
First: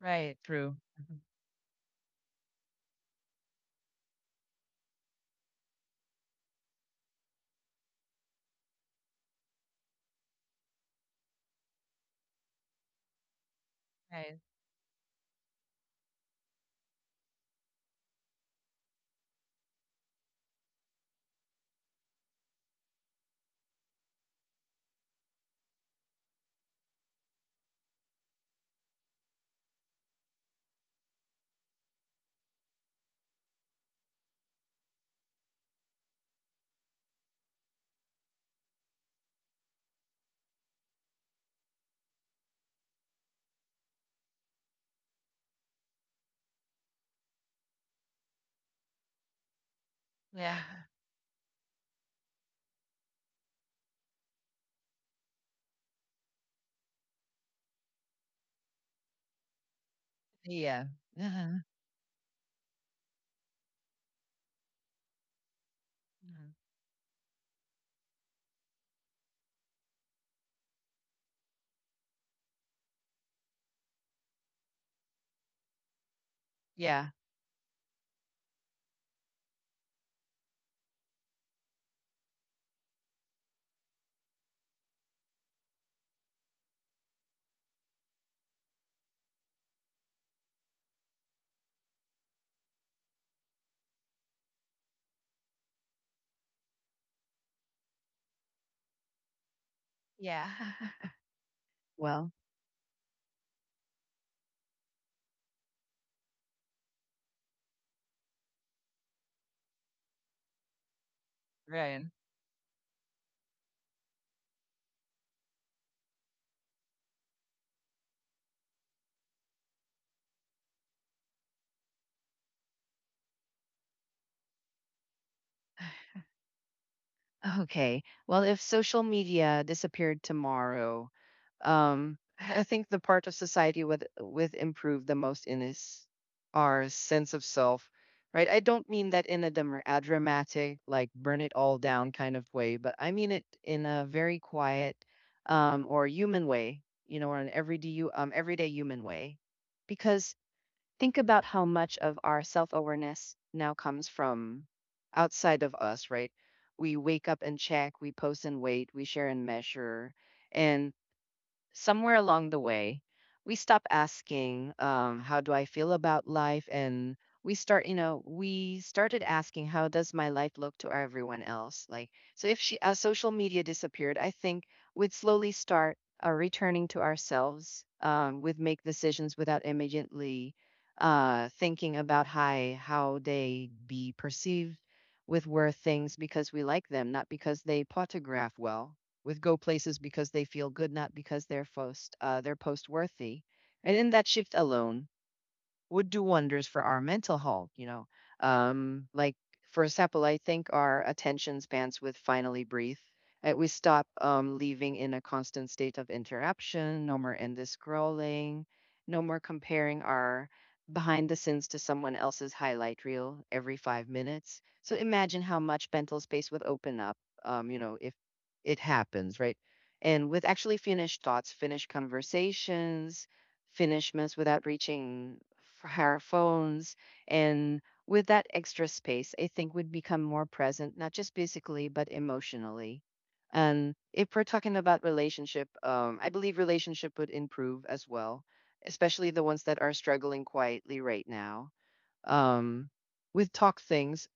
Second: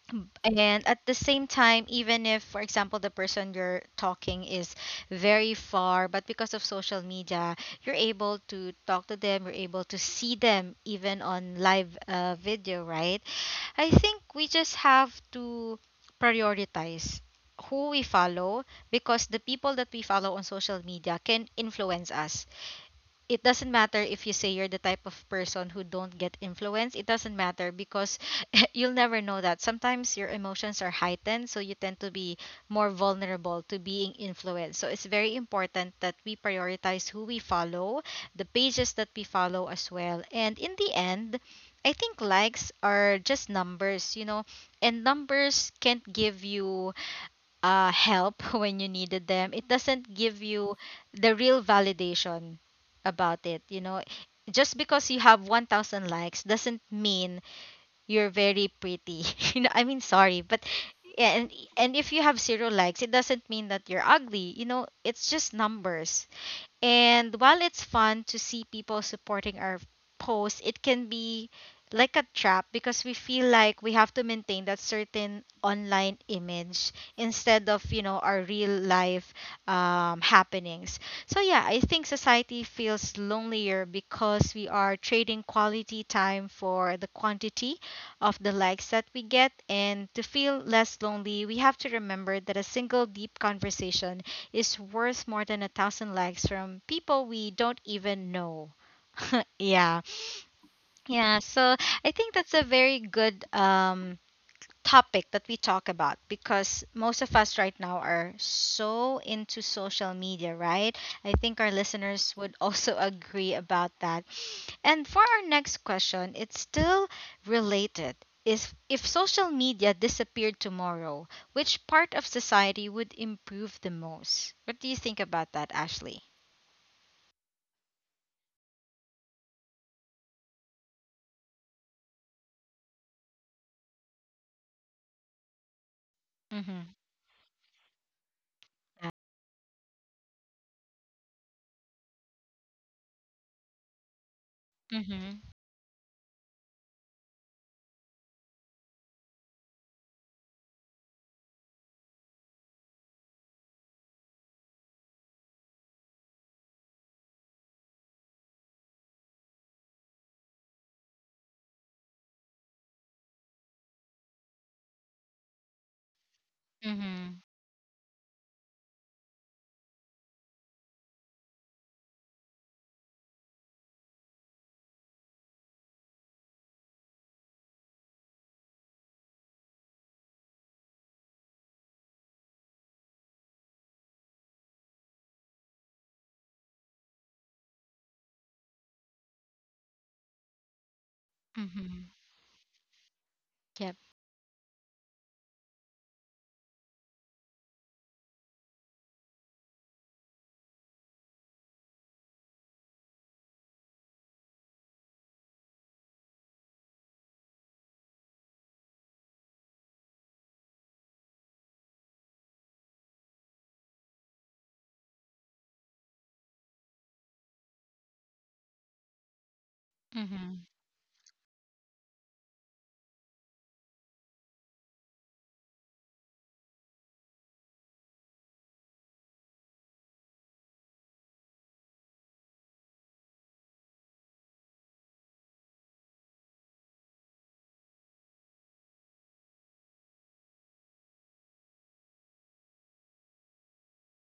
Speaker 2: Right. True.
Speaker 1: And at the
Speaker 2: Mhm.
Speaker 1: same time, even if, for example, the person you're talking is very far, but because of social media, you're able to talk to them, you're able to see them even on live video, right? I think
Speaker 2: Right.
Speaker 1: we just have to prioritize who we follow, because the people that we follow on social media can influence us. It doesn't matter if you say you're the type of person who don't get influenced. It doesn't matter because [laughs] you'll never know that sometimes your emotions are heightened, so you tend to be more vulnerable to being influenced. So it's very important that we prioritize who we follow, the pages that we follow as well. And in the end, I think likes are just numbers. And numbers can't give you help [laughs] when you needed them. It doesn't give
Speaker 2: Yeah.
Speaker 1: you the real validation about it. You know, just because you have 1,000 likes doesn't mean you're very pretty. [laughs] You know, I mean, sorry, but
Speaker 2: [laughs] Yeah.
Speaker 1: yeah, and
Speaker 2: Hmm.
Speaker 1: and if you have zero likes, it doesn't mean that you're ugly. You know, it's just numbers. And while it's fun to see people supporting our post, it can be like a trap because we feel like we have to maintain that certain online image
Speaker 2: Yeah.
Speaker 1: instead of our real life happenings. So yeah, I think society feels lonelier because we are trading quality time for the quantity of the likes that we get. And to feel less lonely, we have to remember that a single deep conversation is worth more than 1,000 likes from people we don't even know. [laughs] Yeah.
Speaker 2: Yeah. [laughs]
Speaker 1: Yeah. So I
Speaker 2: Well,
Speaker 1: think that's a very good topic that we talk about, because most of us right now are so into social media, right? I think our
Speaker 2: right.
Speaker 1: listeners would also [laughs] agree about that. And for our next question, it's still related. Is, if social media disappeared tomorrow, which part of society would improve the most? What do you think about that, Ashley?
Speaker 2: Okay. Well, if social media disappeared tomorrow, I think the part of society with improve the most in is our
Speaker 1: Mm-hmm.
Speaker 2: sense of self, right? I don't mean that in a, a dramatic, like burn it all down kind of way, but I mean it in a very quiet,
Speaker 1: Mm-hmm.
Speaker 2: or human way, you know, or an everyday you everyday human way, because think about how much of our self awareness now comes from outside of us, right? We wake up and check, we post and wait, we share and measure. And somewhere along the way, we stop asking, how do I feel about life? And
Speaker 1: Mm-hmm.
Speaker 2: we start, you know, we started asking, how does my life look to everyone else? Like, so if she, social media disappeared, I think we'd slowly start returning to ourselves. Would make decisions without immediately thinking about how they be perceived, with worth things because we like them, not because they photograph well, with go places because they feel good, not because
Speaker 1: Mm-hmm.
Speaker 2: they're post worthy. And
Speaker 1: Yep.
Speaker 2: in that shift alone, would do wonders for our mental health, you know. Like, for example, I think our attention spans would finally breathe. We stop living in a constant state of interruption, no more endless scrolling, no more comparing our behind the scenes to someone else's highlight reel every 5 minutes. So imagine how much mental space would open up, you know, if it happens, right? And with
Speaker 1: Mm-hmm.
Speaker 2: actually finished thoughts, finished conversations, finishments without reaching for our phones. And with that extra space, I think we'd become more present, not just physically, but emotionally. And if we're talking about relationship, I believe relationship would improve as well, especially the ones that are struggling quietly right now. Um, with talk things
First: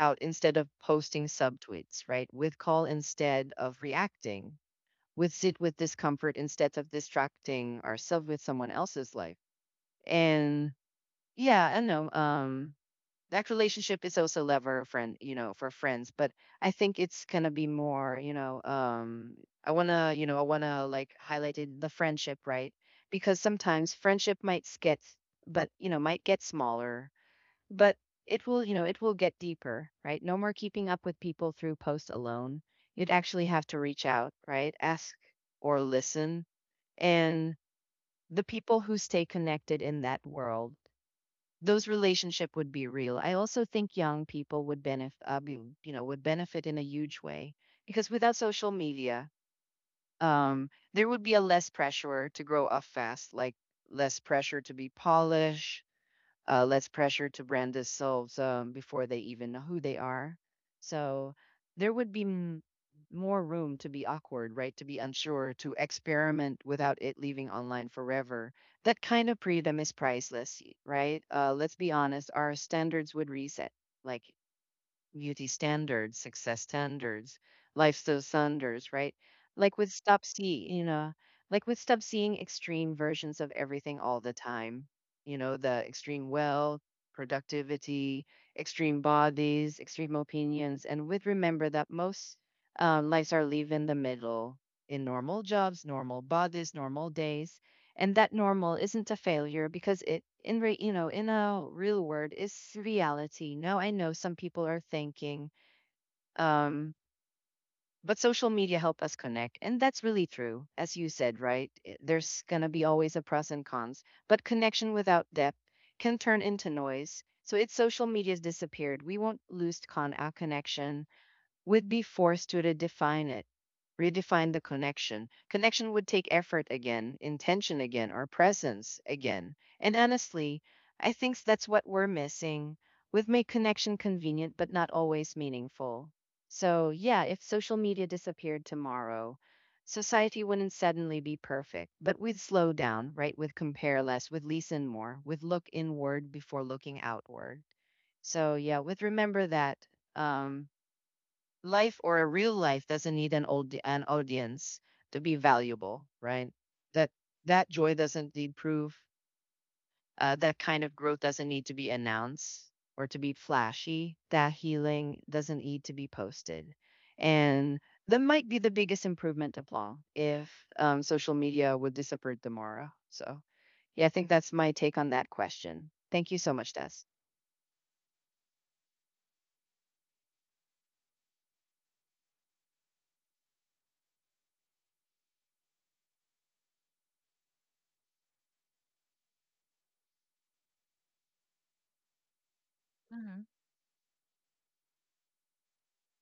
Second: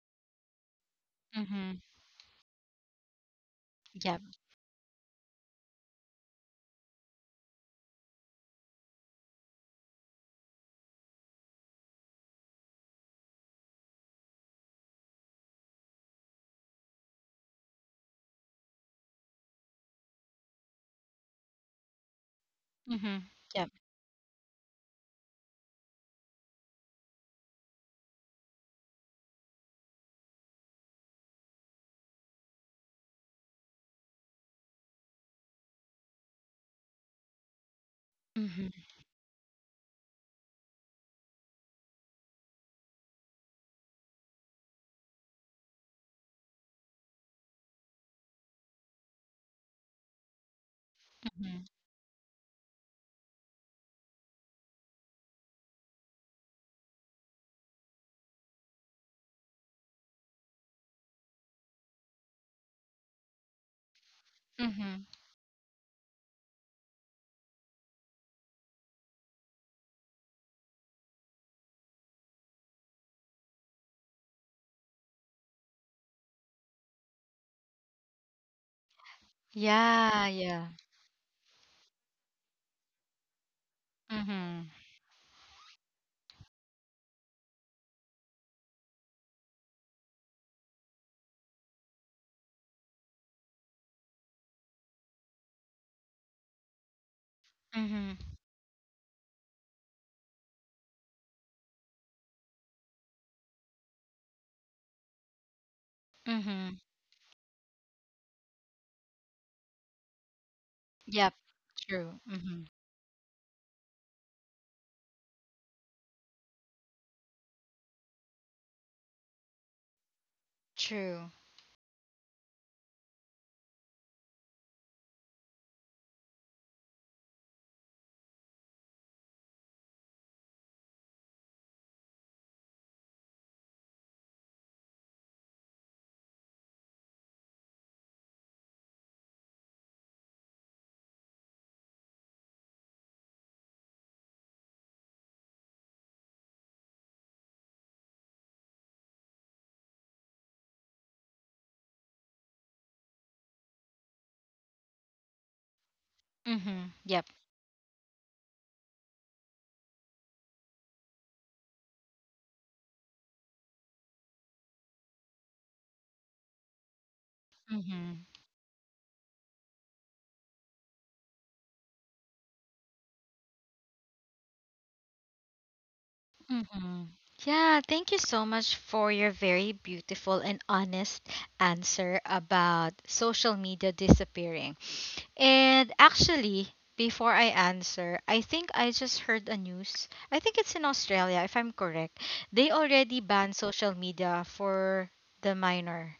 Speaker 2: out instead of posting
Speaker 1: Mm-hmm.
Speaker 2: subtweets, right? With call instead of
Speaker 1: Yep.
Speaker 2: reacting. With sit with discomfort instead of distracting ourselves with someone else's life and yeah, I know, that relationship is also love or friend, for friends, but I think it's gonna be more, I wanna like highlight it, the friendship, right?
Speaker 1: Mm-hmm.
Speaker 2: Because
Speaker 1: Yep.
Speaker 2: sometimes friendship might get smaller, but it will get deeper, right? No more keeping up with people through posts alone. You'd actually have to reach out, right? Ask or listen. And the
Speaker 1: Mm-hmm.
Speaker 2: people who stay connected in that world, those relationship would be real. I also think young people would benefit, would benefit in a huge way, because without social media, there would be a
Speaker 1: Mm-hmm.
Speaker 2: less pressure to grow up fast, like less pressure to be polished, less pressure to brand themselves, before they even know who they are. So there would be more room to be awkward, right? To be
Speaker 1: Mm-hmm.
Speaker 2: unsure, to experiment without it leaving online forever. That kind of freedom is priceless, right? Let's be honest, our standards would reset. Like beauty standards, success standards, lifestyle standards, right? Like with stop
Speaker 1: Yeah, yeah.
Speaker 2: see, you know, like with stop seeing extreme versions of everything all the
Speaker 1: Mm-hmm.
Speaker 2: time. You know, the extreme wealth, productivity, extreme bodies, extreme opinions, and with remember that most, lives are live in the middle, in normal jobs, normal bodies, normal days. And
Speaker 1: Mm-hmm.
Speaker 2: that normal isn't a failure because it in re, you know in a real word, is reality. Now, I know some people are thinking,
Speaker 1: Mm-hmm.
Speaker 2: um but social media help us connect, and that's really true. As you
Speaker 1: Yep.
Speaker 2: said, right,
Speaker 1: True.
Speaker 2: there's going
Speaker 1: Mm-hmm.
Speaker 2: to be always a pros and cons, but connection without depth can turn into noise. So if social media's disappeared, we won't lose our connection.
Speaker 1: True.
Speaker 2: Would be forced to redefine it, redefine the connection. Connection would take effort again, intention again, or presence again. And honestly, I think that's what we're missing. We've made connection convenient, but not always meaningful. So, yeah, if social media disappeared tomorrow, society wouldn't suddenly be perfect, but we'd slow down, right? We'd compare less, we'd listen more, we'd look inward before looking outward. So yeah, with remember that. Um, life or a real life doesn't need an audience to be valuable, right?
Speaker 1: Mm-hmm.
Speaker 2: That
Speaker 1: Yep.
Speaker 2: that joy doesn't need proof. That kind of growth doesn't need to be announced or to be flashy. That healing doesn't need to be posted, and that
Speaker 1: Mm-hmm.
Speaker 2: might be the biggest improvement of all if, social media would disappear tomorrow. So yeah, I think that's my take on that question. Thank you so much, Des.
Speaker 1: Mm-hmm. Yeah, thank you so much for your very beautiful and honest answer about social media disappearing. And actually, before I answer, I think I just heard a news. I think it's in Australia, if I'm correct. They already banned social media for the minor.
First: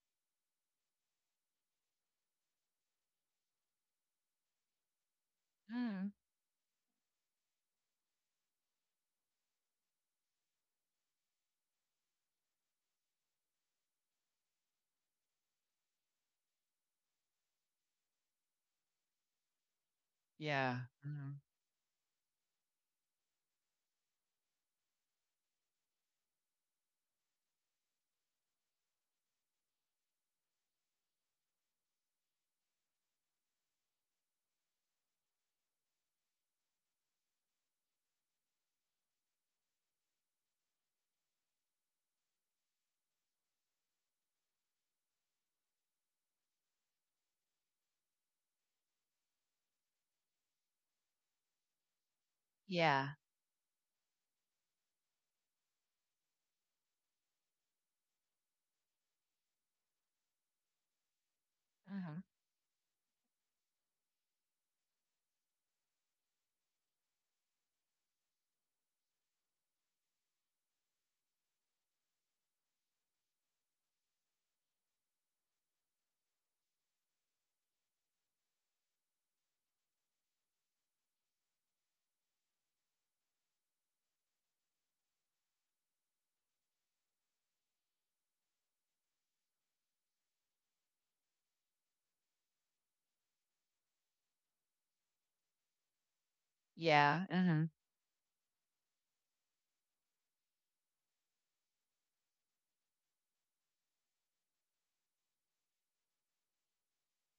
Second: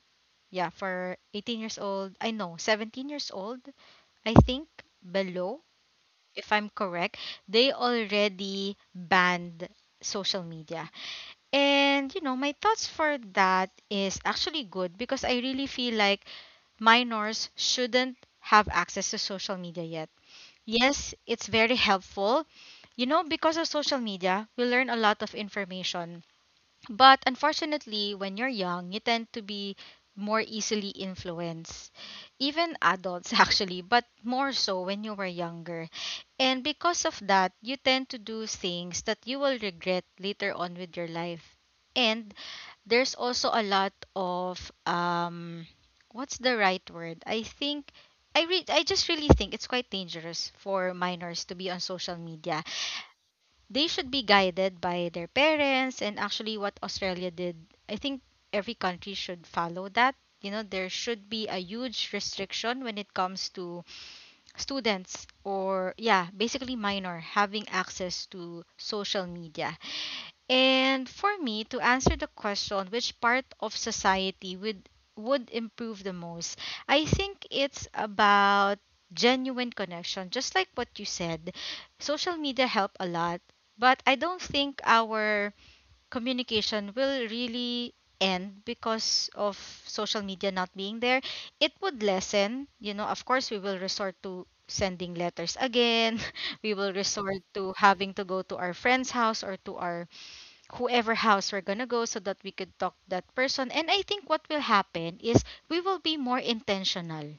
Speaker 1: Yeah, for 18 years old. I know, 17 years old, I think, below,
Speaker 2: Mm,
Speaker 1: if I'm correct. They already banned social media. And you know, my thoughts for that is actually good because I really feel like minors shouldn't have access to social media yet.
Speaker 2: yeah.
Speaker 1: Yes,
Speaker 2: Mhm,
Speaker 1: it's very helpful. You know, because of social media, we learn a lot of information, but unfortunately, when you're young, you tend to be more easily influenced. Even adults, [laughs] actually, but more so when you were younger. And because of that, you tend to do things that you will regret later on with your life. And there's also a lot of what's the right word I think I re- I just really think it's quite dangerous for minors to be on social media.
Speaker 2: yeah.
Speaker 1: They should be guided by their parents. And actually what Australia did, I think every country should follow that. You know, there should be a huge
Speaker 2: Hmm,
Speaker 1: restriction when it comes to students or, yeah, basically minor having access to social media. And for me to answer the question, which part of society would improve the most, I think it's about genuine connection, just like what you said. Social media help a lot, but I don't think our communication will really end because of social media not being there. It would lessen. You know, of course we will resort to sending letters again. [laughs] We will
Speaker 2: yeah. Yeah.
Speaker 1: resort
Speaker 2: Mhm.
Speaker 1: to having to go to our friend's house or to our whoever house we're gonna go, so that we could talk to that person. And I think what will happen is we will be more intentional,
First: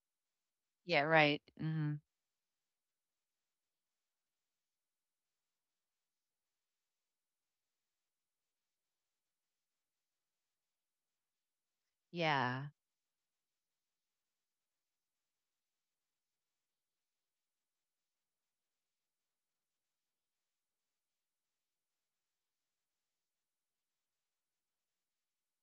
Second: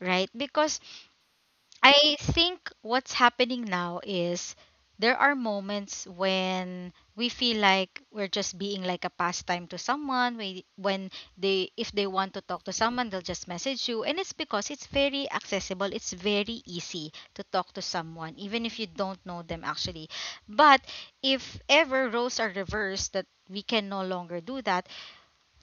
Speaker 1: right? Because
Speaker 2: Yeah, right. Mhm.
Speaker 1: I think what's happening now is there are moments when we feel like we're just being like a pastime to someone. We when they, if they want to talk
Speaker 2: Yeah,
Speaker 1: to someone, they'll just message you, and it's because it's very accessible. It's very easy to talk to someone, even if you don't know them actually. But if ever roles are reversed, that we can no longer do that,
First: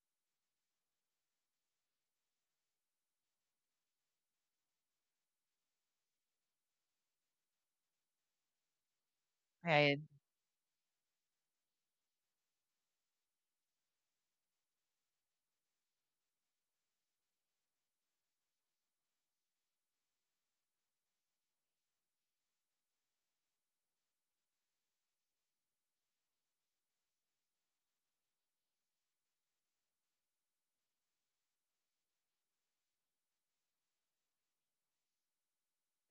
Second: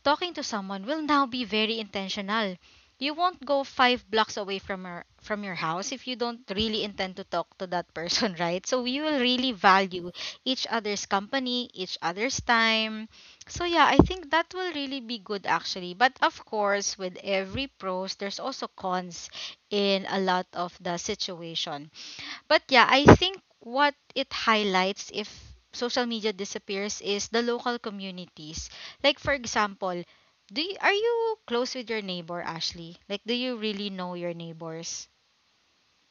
Speaker 1: talking to someone will now be very intentional. You won't go 5 blocks away from your house if you don't really intend to talk to that person, [laughs] right? So we will really
Speaker 2: right.
Speaker 1: value each other's company, each other's time. So yeah, I think that will really be good actually. But of course, with every pros, there's also cons in a lot of the situation. But yeah, I think what it highlights, if social media disappears, is the local communities. Like for example, do you, are you close with your neighbor, Ashley? Like do you really know your neighbors?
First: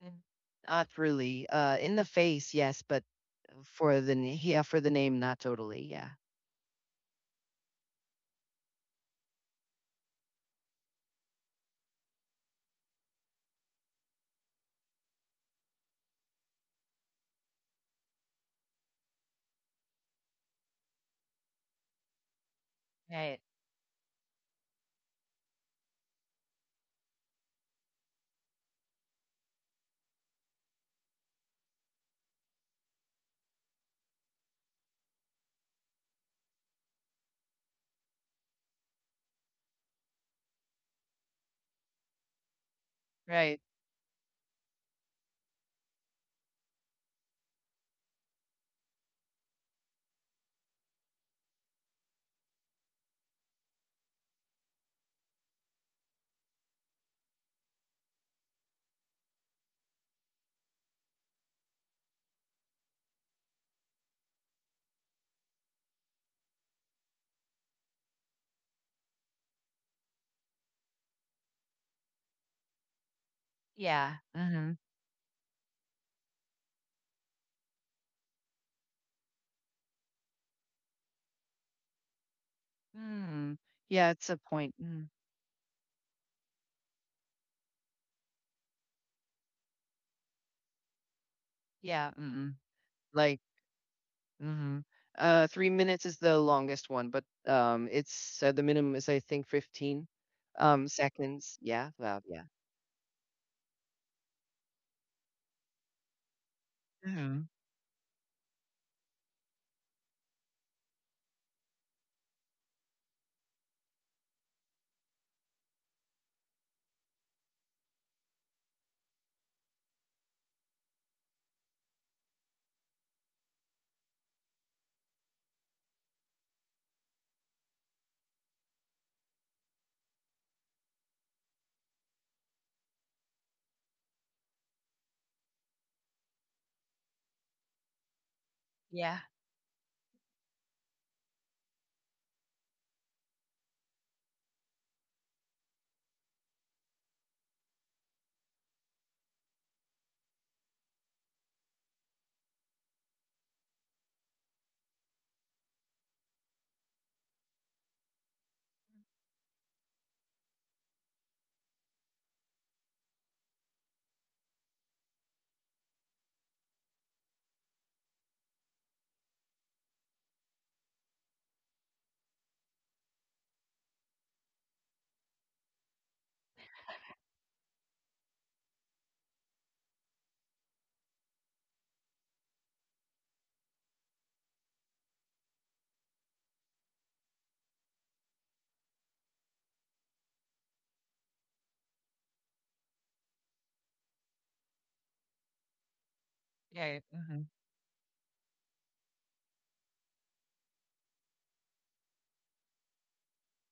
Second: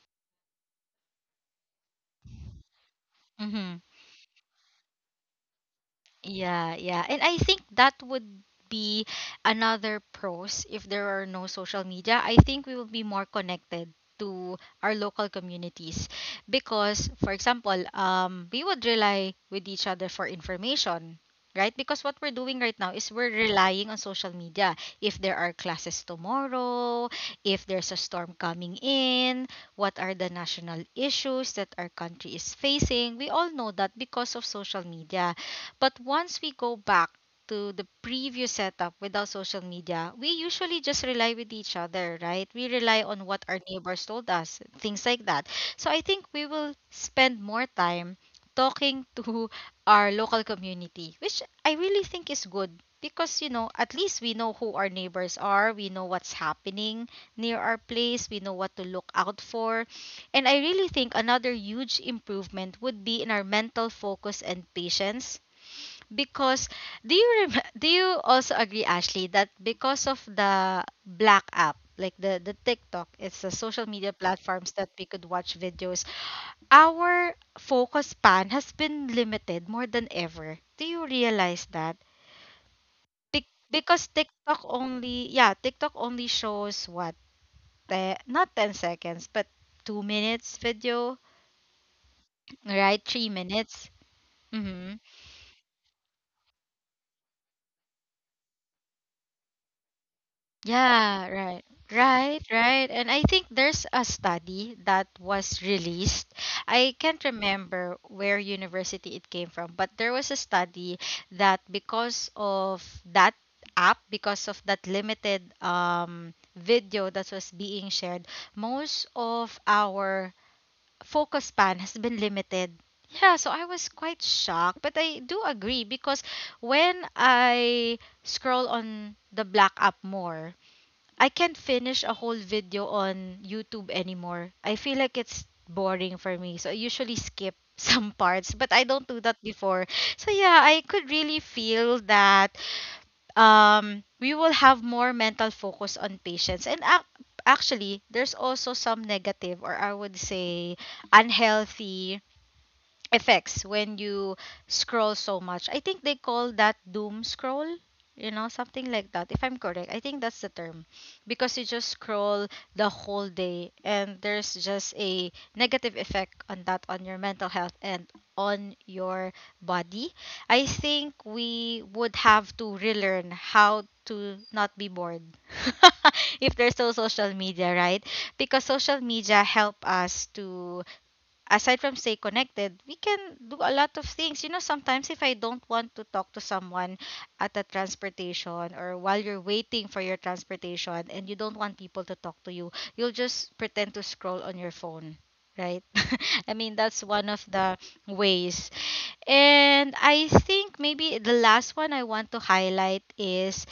Speaker 2: Mm. Not really. In the face, yes, but
Speaker 1: Mhm.
Speaker 2: for the yeah, for the name, not totally. Yeah.
Speaker 1: Yeah, yeah. And I think that would be another pros if there are no social media. I think we will be more connected to our local communities, because for example, we would rely with each other for information. Right? Because what we're doing right now is we're
Speaker 2: Right.
Speaker 1: relying on social media. If there are classes tomorrow, if there's a storm coming in, what are the national issues that our country is facing? We all know that because of social media. But once we go back to the previous setup without social media, we usually just rely with each other, right? We rely on what our
Speaker 2: Right.
Speaker 1: neighbors told us, things like that. So I think we will spend more time talking [laughs] to our local community, which I really think is good because you know at least we know who our neighbors are, we know what's happening near our place, we know what to look out for. And I really think another huge improvement would be in our mental focus and patience, because [laughs] do you also agree, Ashley, that because of the black app, like the TikTok, it's the social media
Speaker 2: Yeah.
Speaker 1: platforms
Speaker 2: Mhm.
Speaker 1: that we could watch videos. Our focus span has been limited more than ever. Do you realize that?
Speaker 2: Mm.
Speaker 1: Because
Speaker 2: Yeah, it's a
Speaker 1: TikTok
Speaker 2: point. Mm.
Speaker 1: only, yeah, TikTok only shows what not 10 seconds, but 2 minutes video,
Speaker 2: Yeah. Mm-mm.
Speaker 1: right? Three
Speaker 2: Like.
Speaker 1: minutes.
Speaker 2: Mhm.
Speaker 1: Mm-hmm.
Speaker 2: 3 minutes is the longest one, but it's the minimum is I think 15,
Speaker 1: Yeah,
Speaker 2: seconds.
Speaker 1: right.
Speaker 2: Yeah. Well,
Speaker 1: Right,
Speaker 2: yeah.
Speaker 1: right. And I think there's a study that was released. I can't
Speaker 2: Mhm.
Speaker 1: remember where university it came from, but there was a study that because of that app, because of that limited video that was being shared, most of our focus span has been limited. Yeah, so I was quite shocked, but I do agree, because when I scroll on the black app more, I can't finish a whole video on YouTube anymore. I feel like it's boring for me. So I usually skip [laughs] some parts, but I don't
Speaker 2: Yeah.
Speaker 1: do that before. So yeah, I could really feel that we will have more mental focus on patience. Actually, there's also some negative or I would say unhealthy effects when you scroll so much. I think they call that doom scroll, you know, something like that. If I'm correct, I think that's the term. Because you just scroll the whole day and there's just a negative effect on that on your mental health and on your body. I think we would have to relearn how to not be bored [laughs] if there's no social media, right? Because social media help us to, aside from stay connected, we can do a lot of things. You know, sometimes if I don't want to talk to someone at a transportation or while you're waiting for your transportation and you don't want people to talk to you, you'll just pretend to scroll on your phone, right? [laughs] I mean,
Speaker 2: Right.
Speaker 1: that's one of
Speaker 2: Mhm.
Speaker 1: the ways. And I think maybe the last one I want to highlight is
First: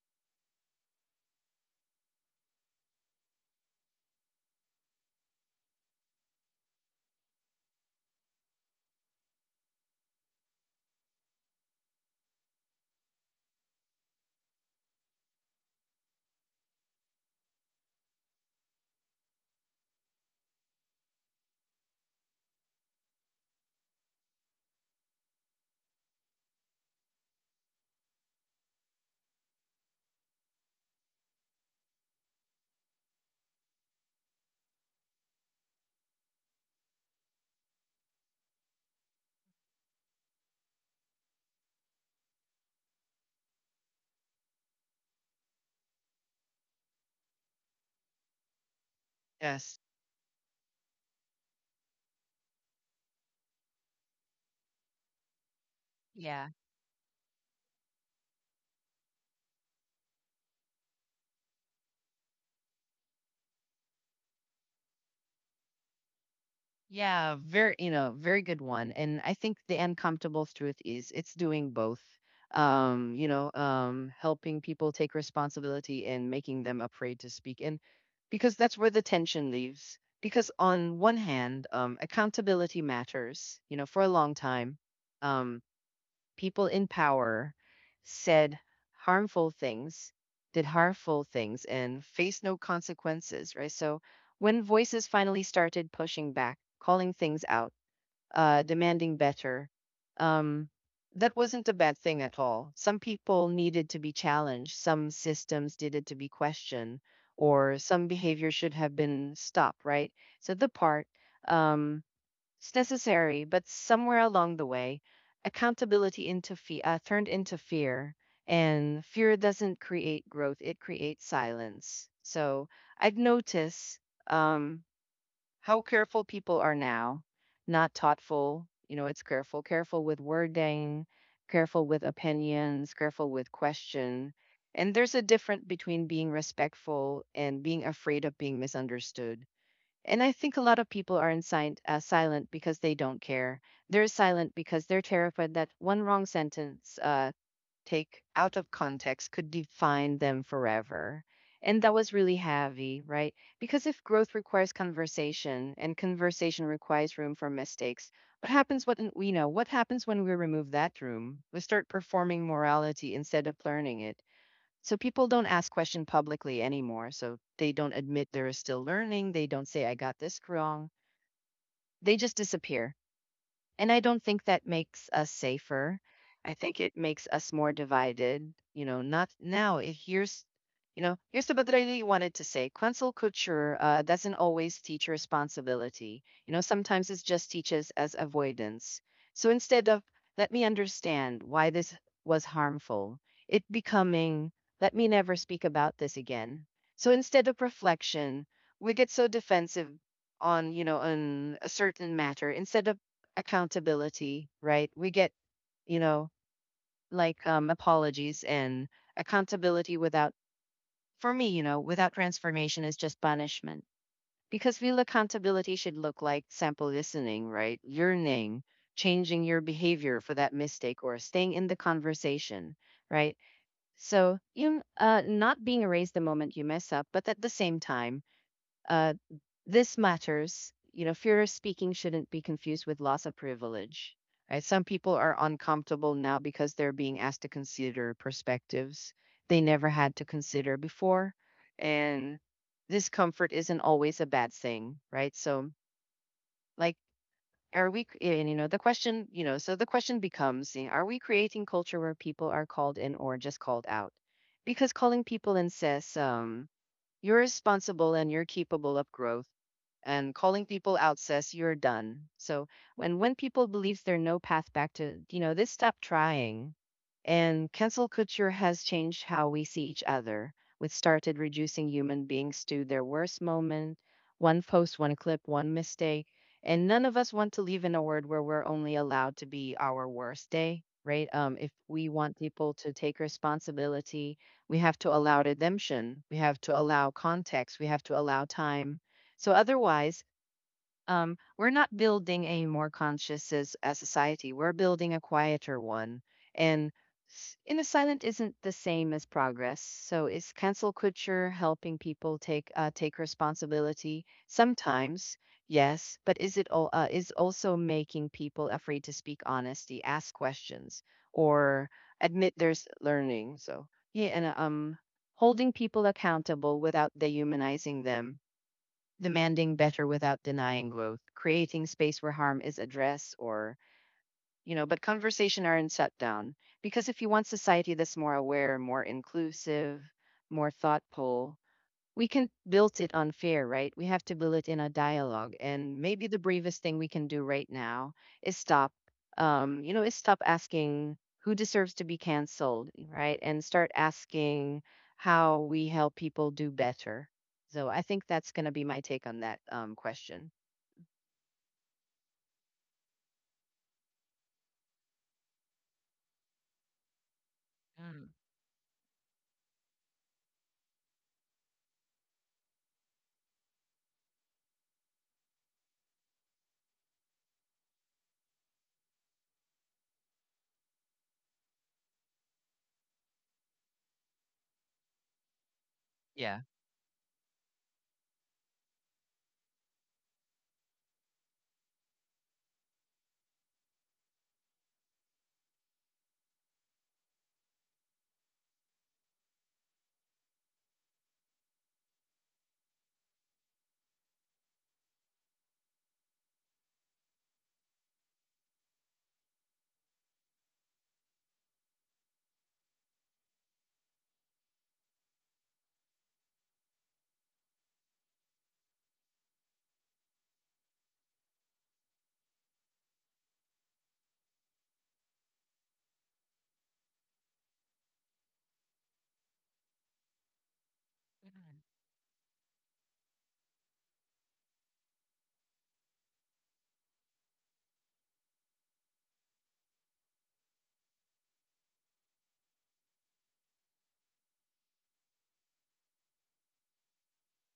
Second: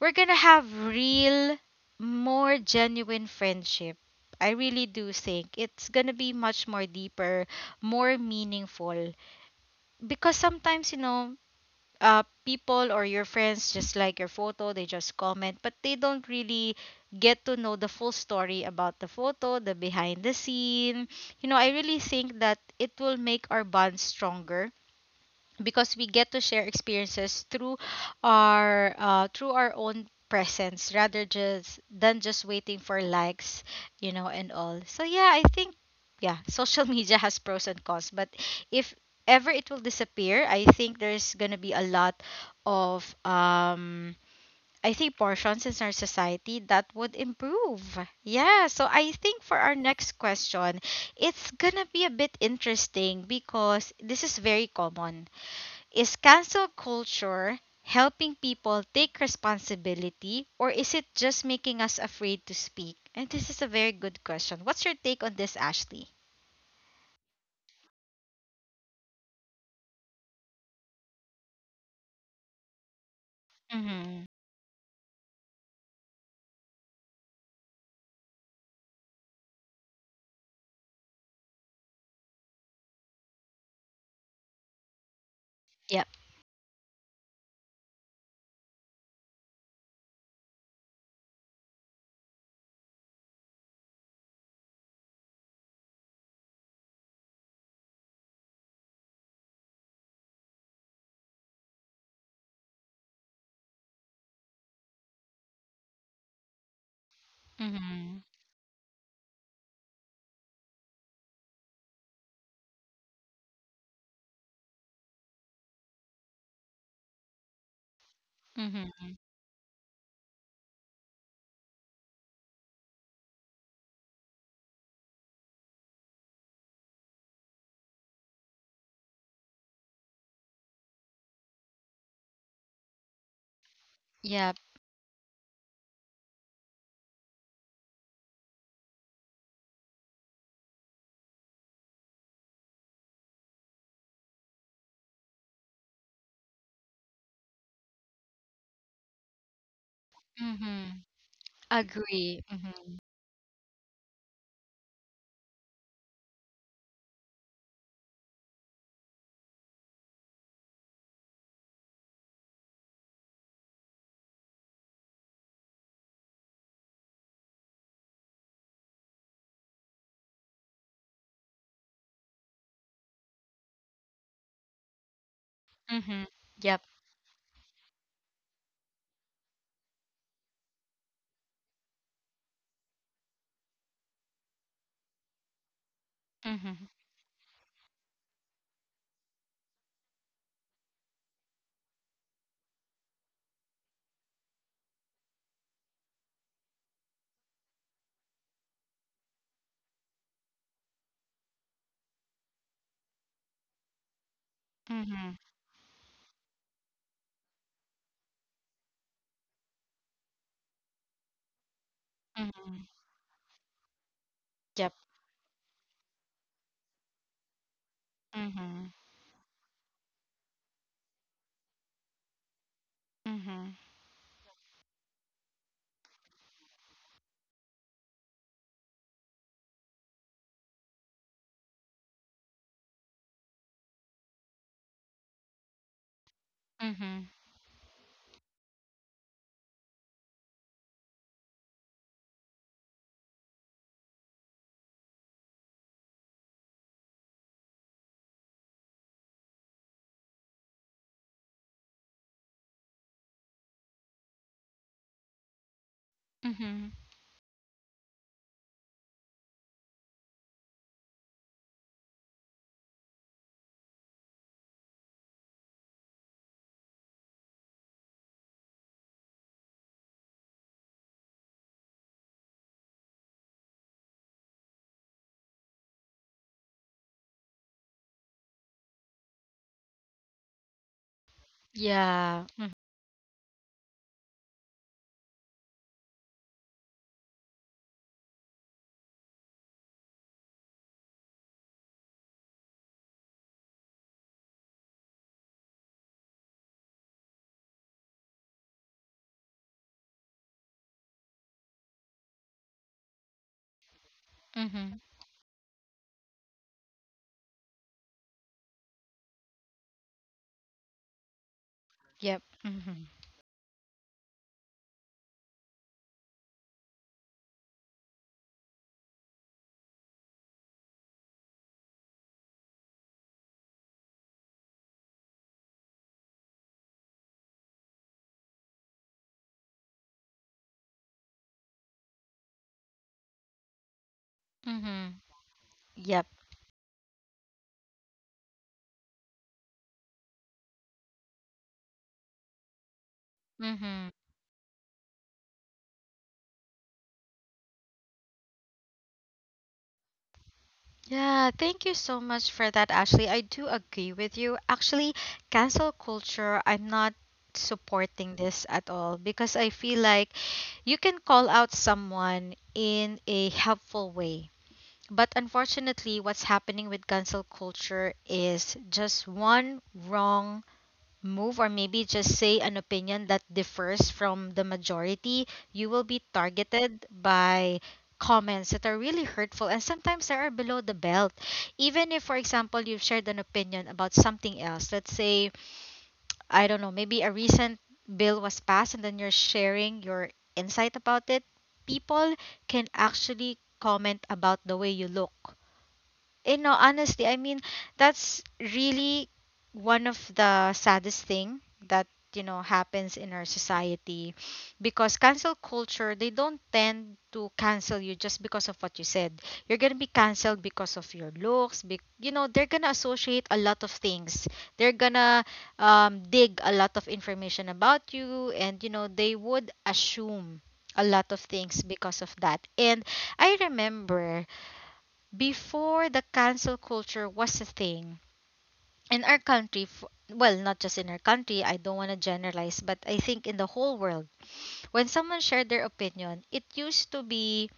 Speaker 1: we're gonna have real, more genuine friendship. I really do think it's gonna be much more deeper, more meaningful. Because sometimes, people or your friends just like your photo, they just comment, but they don't really get to know the full story about the photo, the behind the scene. You know, I really think that it will make our bond stronger because we get to share experiences through our own presence rather just than just waiting for likes and all. So yeah, I think, yeah, social [laughs] media has pros and cons, but if ever it will disappear, I think there's gonna be a lot of I think portions in our society that would improve. Yeah, so I think for our
Speaker 2: Yes.
Speaker 1: next question, it's gonna be a bit interesting because this is very common. Is
Speaker 2: Yeah.
Speaker 1: cancel culture helping people take responsibility, or is it just making us afraid to speak? And this is a very good question. What's your take on this, Ashley?
Speaker 2: Yeah, very, you know, very good one. And I think the uncomfortable truth is it's doing both.
Speaker 1: Mm-hmm.
Speaker 2: Helping people take responsibility and making them afraid to speak. And because that's where the tension leaves. Because on one hand, accountability matters, for a long time. Um,
Speaker 1: Yep.
Speaker 2: People in power said harmful things, did harmful things, and faced no consequences, right? So when voices finally started pushing back, calling things out, demanding better, um, that wasn't a bad thing at all. Some people needed to be challenged, some systems needed to be questioned, or some
Speaker 1: Mm-hmm.
Speaker 2: behavior should have been stopped, right? So the part, um, it's necessary, but somewhere along the way, accountability turned into fear, and
Speaker 1: Mm-hmm.
Speaker 2: fear doesn't create growth; it creates silence. So I've noticed, um, how careful people are now, not thoughtful. You know, it's careful, careful with wording, careful with opinions, careful with question.
Speaker 1: Yep.
Speaker 2: And there's a difference between being respectful and being afraid of being misunderstood, and I think a lot of people are silent, because they don't care. They're silent because they're terrified that one wrong sentence, take out of context, could define them
Speaker 1: Mm-hmm.
Speaker 2: forever. And that was really
Speaker 1: Agree. Mm-hmm.
Speaker 2: heavy, right? Because if growth requires conversation and conversation requires room for mistakes, what happens when we know what happens when we remove that room? We start performing morality instead of learning it, so people don't ask question publicly anymore. So they don't admit they're still learning. They don't say I got this wrong. They just disappear. And I don't think that makes us safer.
Speaker 1: Mm-hmm.
Speaker 2: I
Speaker 1: Yep.
Speaker 2: think it makes us more divided. You know, not now. Here's what I really wanted to say. Quetzal culture doesn't always teach responsibility. You know,
Speaker 1: Mm-hmm.
Speaker 2: sometimes it just teaches as avoidance. So instead of let me understand why this was harmful, it becoming let me never speak about this again. So instead of reflection, we get so defensive on you know on a certain matter instead of accountability, right? We
Speaker 1: Mm-hmm.
Speaker 2: get, you know, like, apologies and accountability without, for me, without
Speaker 1: Mm-hmm.
Speaker 2: transformation is just punishment. Because
Speaker 1: Yep.
Speaker 2: real accountability should look like sample listening, right? Learning,
Speaker 1: Mm-hmm.
Speaker 2: changing your behavior for that mistake, or staying in the conversation, right?
Speaker 1: Mm-hmm.
Speaker 2: So, you not being erased the moment you mess up, but at the same time, uh, this matters. You know, fear of speaking shouldn't be confused with loss of privilege. Right? Some people are uncomfortable now because they're being
Speaker 1: Mm-hmm.
Speaker 2: asked to consider perspectives they never had to consider before. And discomfort isn't always a bad thing, right? So, like, are we, and so the question becomes, are we creating culture where people are called in or just called out? Because calling people in says,
Speaker 1: Mm-hmm.
Speaker 2: you're responsible and you're capable of growth, and calling people out says you're done. So when people believe there's no path back to, this, stop trying. And cancel culture has changed how we see each other. We started reducing human beings to their worst moment, one post, one clip, one mistake. And none of us want to live in a world where we're only allowed to be our worst day, right? If we want
Speaker 1: Yeah.
Speaker 2: people to take responsibility, we have to allow redemption. We have to allow context. We have to allow time. So otherwise, we're not building a more conscious as society. We're building a quieter one. And in a silent isn't the same as progress. So, is cancel culture helping people take responsibility?
Speaker 1: Mm-hmm.
Speaker 2: Sometimes, yes, but is it all is also making people afraid to speak honesty, ask questions, or
Speaker 1: Yep.
Speaker 2: admit there's
Speaker 1: Mm-hmm.
Speaker 2: learning. So yeah, and holding people accountable without dehumanizing them, demanding better without denying growth, creating space where harm is addressed or, but conversation aren't shut down. Because if you want society that's more aware, more inclusive, more thoughtful, we can build it on unfair, right? We have to build it in a
Speaker 1: Mm-hmm.
Speaker 2: dialogue. And
Speaker 1: Yep.
Speaker 2: maybe the bravest thing we can do right now is stop, is stop asking who deserves to be canceled, right? And start
Speaker 1: Mm-hmm.
Speaker 2: asking how we help people do better. So I think that's going to be my take on that, question.
Speaker 1: Yeah, thank you so much for that, Ashley. I do agree with you. Actually, cancel culture, I'm not supporting this at all because I feel like you can call out someone in a helpful way. But unfortunately, what's happening with cancel culture is just one wrong move, or maybe just say an opinion that differs from the majority, you will be
Speaker 2: Yeah.
Speaker 1: targeted by comments that are really hurtful, and sometimes they are below the belt. Even if, for example, you've shared an opinion about something else, let's say, I don't know, maybe a recent bill was passed and then you're sharing your insight about it, people can actually comment about the way you look. Honestly, I mean, that's really one of the saddest thing that happens in our society, because cancel culture, they don't tend to cancel you just because of what you said. You're gonna be canceled because of your looks. You know, they're gonna associate a lot of things. They're gonna dig a lot of information about you, and you know they would assume a lot of things because of that. And I remember, before the cancel culture was a thing in our country, well, not just in our country, I don't want to generalize, but I think in the whole world, when someone shared their opinion, it used to be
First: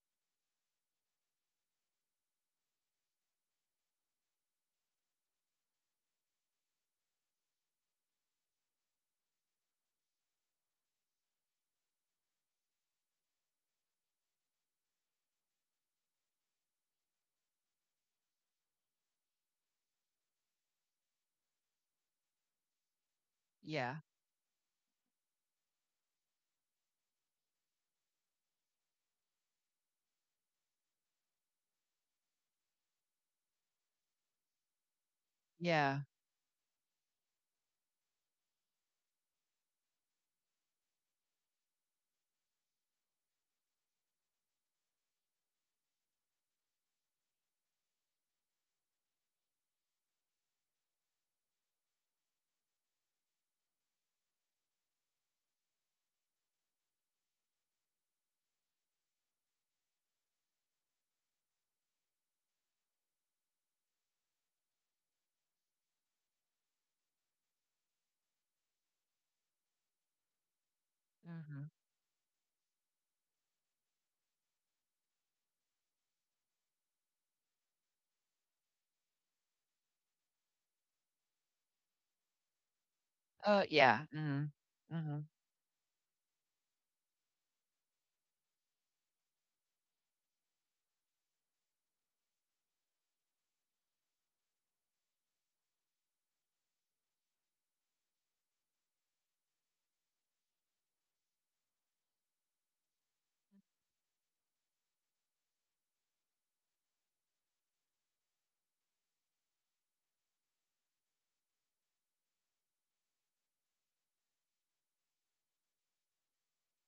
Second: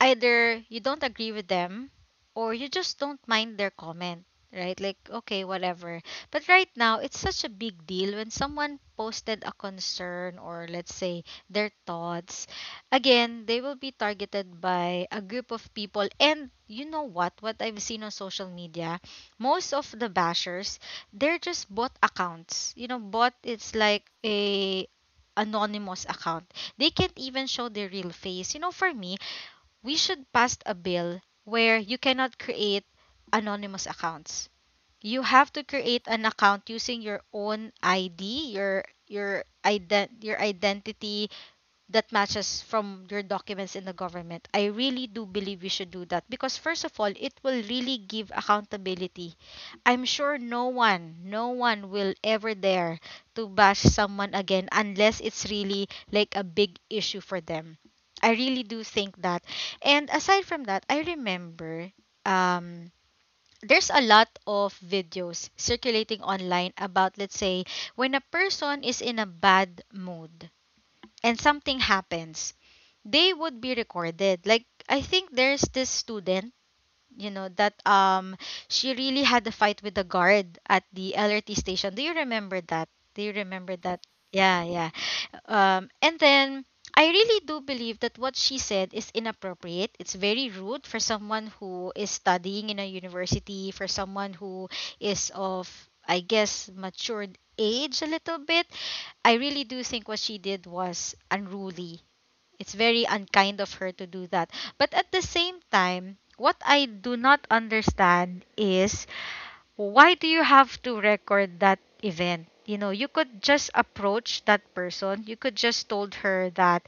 Speaker 1: either you don't agree with them, or you just don't mind their comment, right? Like, okay, whatever. But right now, it's such a big deal when someone posted a concern or, let's say, their thoughts. Again, they will be targeted by a group of people. And you know what? What I've seen on social media, most of the bashers, they're just bot accounts. You know, bot, it's
Speaker 2: Yeah.
Speaker 1: like a anonymous account. They can't even show their real face. You know, for me, we should pass a bill where you cannot create anonymous accounts. You have to
Speaker 2: Yeah.
Speaker 1: create an account using your own ID, your ident your identity that matches from your documents in the government. I really do believe we should do that because, first of all, it will really give accountability. I'm sure no one, no one will ever dare to bash someone again unless it's really like a big issue for them. I really do think that. And aside from that, I remember um there's a lot of videos circulating online about, let's say, when a person is in a bad mood and
Speaker 2: Mm-hmm.
Speaker 1: something happens, they would be recorded. Like, I think there's this student, you know, that she really had a fight with the guard at the LRT station. Do you remember that? Do you
Speaker 2: Oh,
Speaker 1: remember
Speaker 2: yeah.
Speaker 1: that?
Speaker 2: Mm-hmm.
Speaker 1: Yeah, yeah.
Speaker 2: Mm-hmm.
Speaker 1: And then I really do believe that what she said is inappropriate. It's very rude for someone who is studying in a university, for someone who is of, I guess, matured age a little bit. I really do think what she did was unruly. It's very unkind of her to do that. But at the same time, what I do not understand is, why do you have to record that event? You know, you could just approach that person. You could just told her that,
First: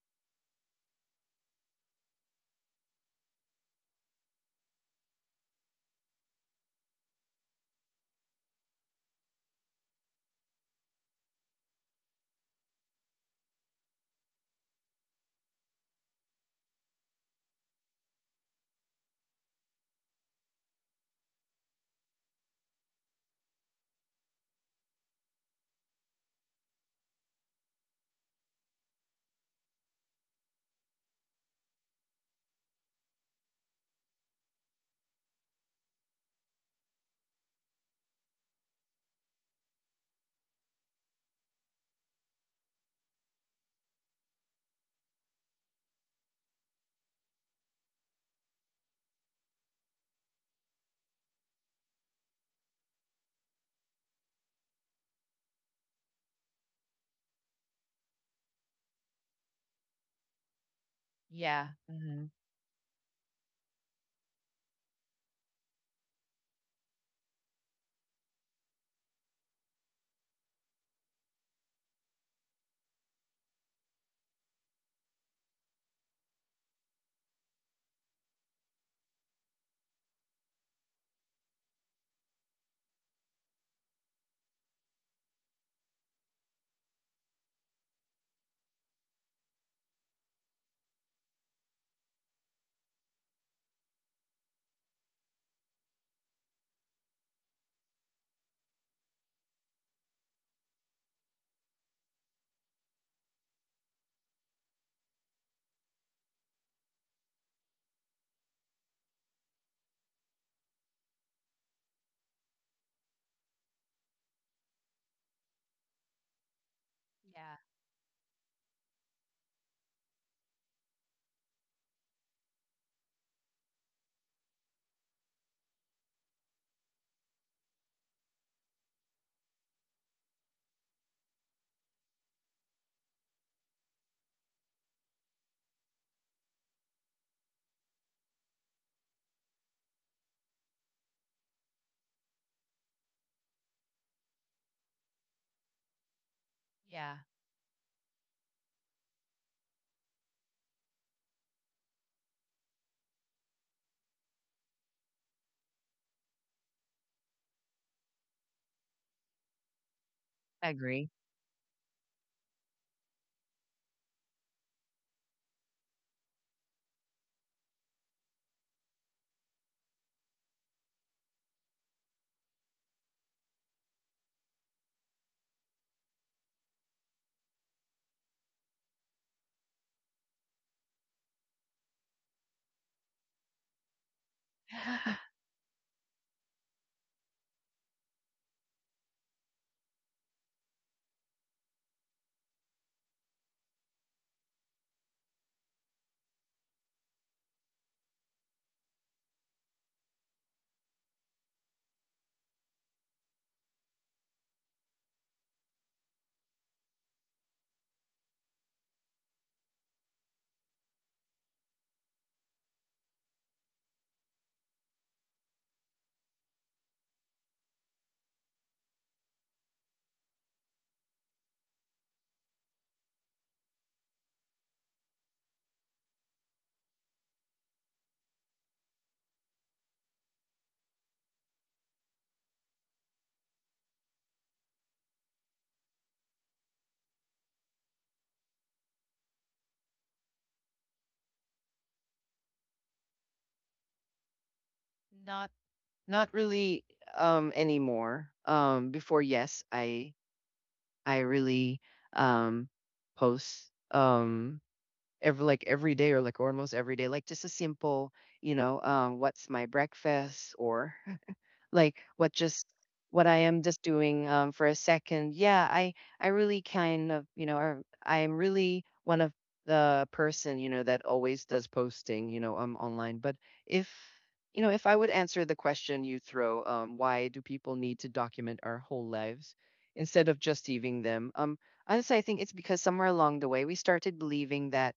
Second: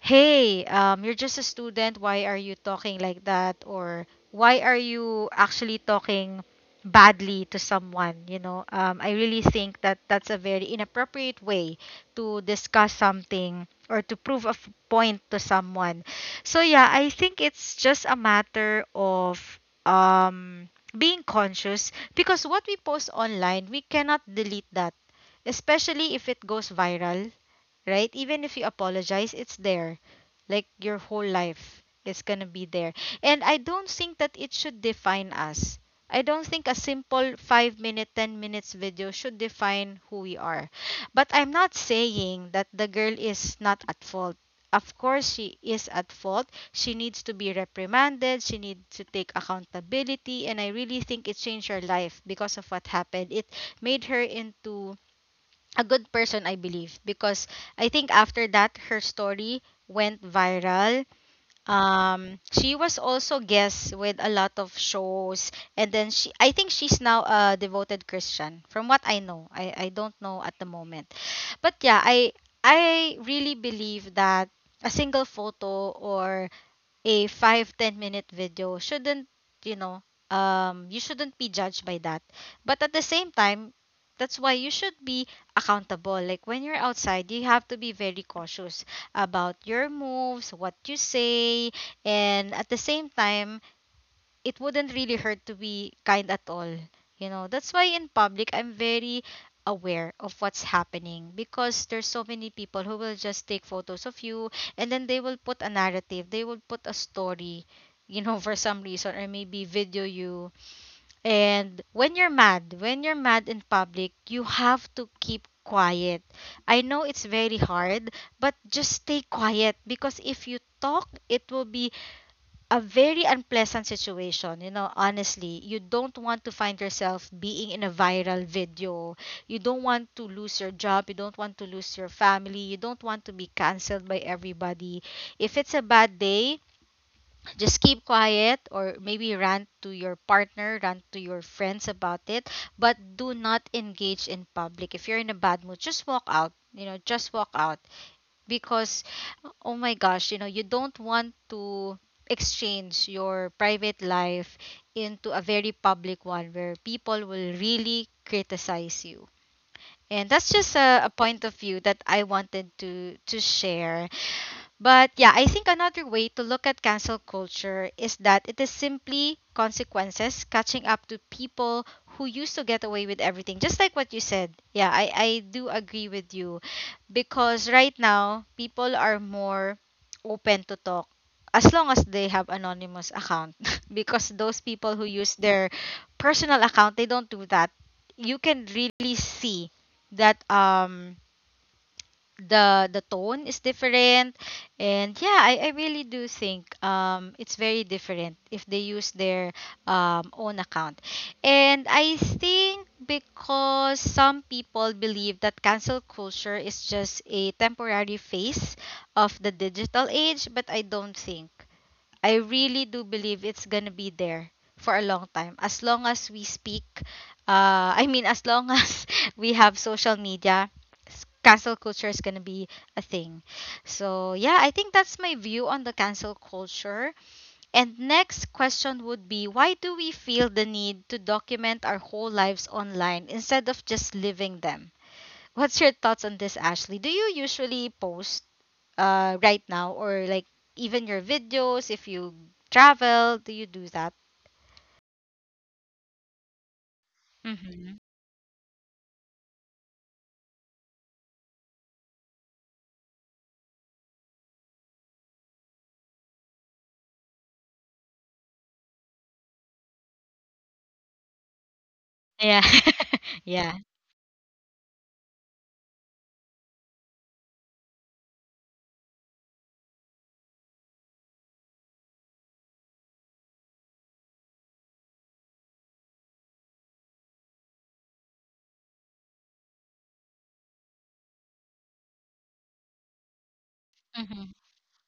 Speaker 1: hey, you're just a student. Why are you talking like that? Or why are you actually talking badly to someone? You know, I really think that that's a very inappropriate way to discuss something, or to prove a point to someone. So yeah, I think it's just a matter of um being conscious, because what we post online, we cannot delete that, especially if it goes viral, right? Even if you apologize, it's there. Like, your whole life is gonna be there. And I don't think that it should define us. I don't think a simple 5 minute, 10 minutes video should define who we are. But I'm not saying that the girl is not at fault. Of course, she is at fault. She needs to be reprimanded. She needs to take accountability. And I really think it changed her life because of what happened. It made her into a good person, I believe, because I think after that, her story went viral.
Speaker 2: Yeah. Mm-hmm.
Speaker 1: She was also guest with a lot of shows, and then she, I think she's now a devoted Christian, from what I know. I don't know at the moment, but yeah, I really believe that a single photo or a 5 to 10 minute video shouldn't you know you shouldn't be judged by that. But at the same time, that's why you should be accountable. Like, when you're outside, you have to be very cautious about your moves, what you say. And at the same time, it wouldn't really hurt to be kind at all. You know, that's why in public I'm very aware of what's happening, because there's so many people who will just take photos of you, and then they will put a narrative, they will put a story, you know, [laughs] for some reason, or maybe video you. And when you're mad in public, you have to keep quiet. I know it's very
Speaker 2: Yeah.
Speaker 1: hard, but just stay quiet, because if you talk, it will be a very unpleasant situation. You know, honestly, you don't want to find yourself being in a viral video. You don't want to lose your job. You don't want to lose your family. You don't want to be canceled by everybody. If it's a bad day, just keep quiet, or maybe rant to your partner, rant to your friends about it, but do not engage in public. If you're in a bad mood, just walk out. You know,
Speaker 2: Yeah.
Speaker 1: just walk out, because, oh my gosh, you know, you don't want to exchange your private life into a very public one where people will really criticize you. And that's just a
Speaker 2: Agree.
Speaker 1: point of view that I wanted to share. But yeah, I think another way to look at cancel culture is that it is simply consequences catching up to people who used to get away with everything. Just like what you said. Yeah, I do agree with you. Because right now, people are more open to talk, as long as they have anonymous account. [laughs] Because those people who
Speaker 2: [sighs]
Speaker 1: use their personal account, they don't do that. You can really see that the tone is different. And yeah, I really do think it's very different if they use their own account. And I think, because some people believe that cancel culture is just a temporary phase of the digital age, but I don't think. I really do believe it's gonna be there for a long time. As long as we speak, I mean, as long [laughs] as we have social media, cancel culture is gonna be a thing. So yeah, I think that's my view on the cancel culture. And next question would be, why do we feel the need to document our whole lives online instead of just living them? What's your thoughts on this, Ashley? Do you usually post right now, or like, even your videos, if you travel, do you do that?
Speaker 2: Not Not really
Speaker 1: Mm-hmm.
Speaker 2: anymore. Before, yes, I really, um post, every day, or like almost every day, like just a simple, what's my breakfast, or like
Speaker 1: Yeah,
Speaker 2: what
Speaker 1: [laughs]
Speaker 2: I am
Speaker 1: yeah.
Speaker 2: just doing, for a second. Yeah, I really kind of, I am really one of the person, that always does posting, online. But if you know if I would answer the question you throw, why do people need to document our whole lives instead of just leaving them? Honestly, I think it's because somewhere along the way we started
Speaker 1: Mm-hmm.
Speaker 2: believing that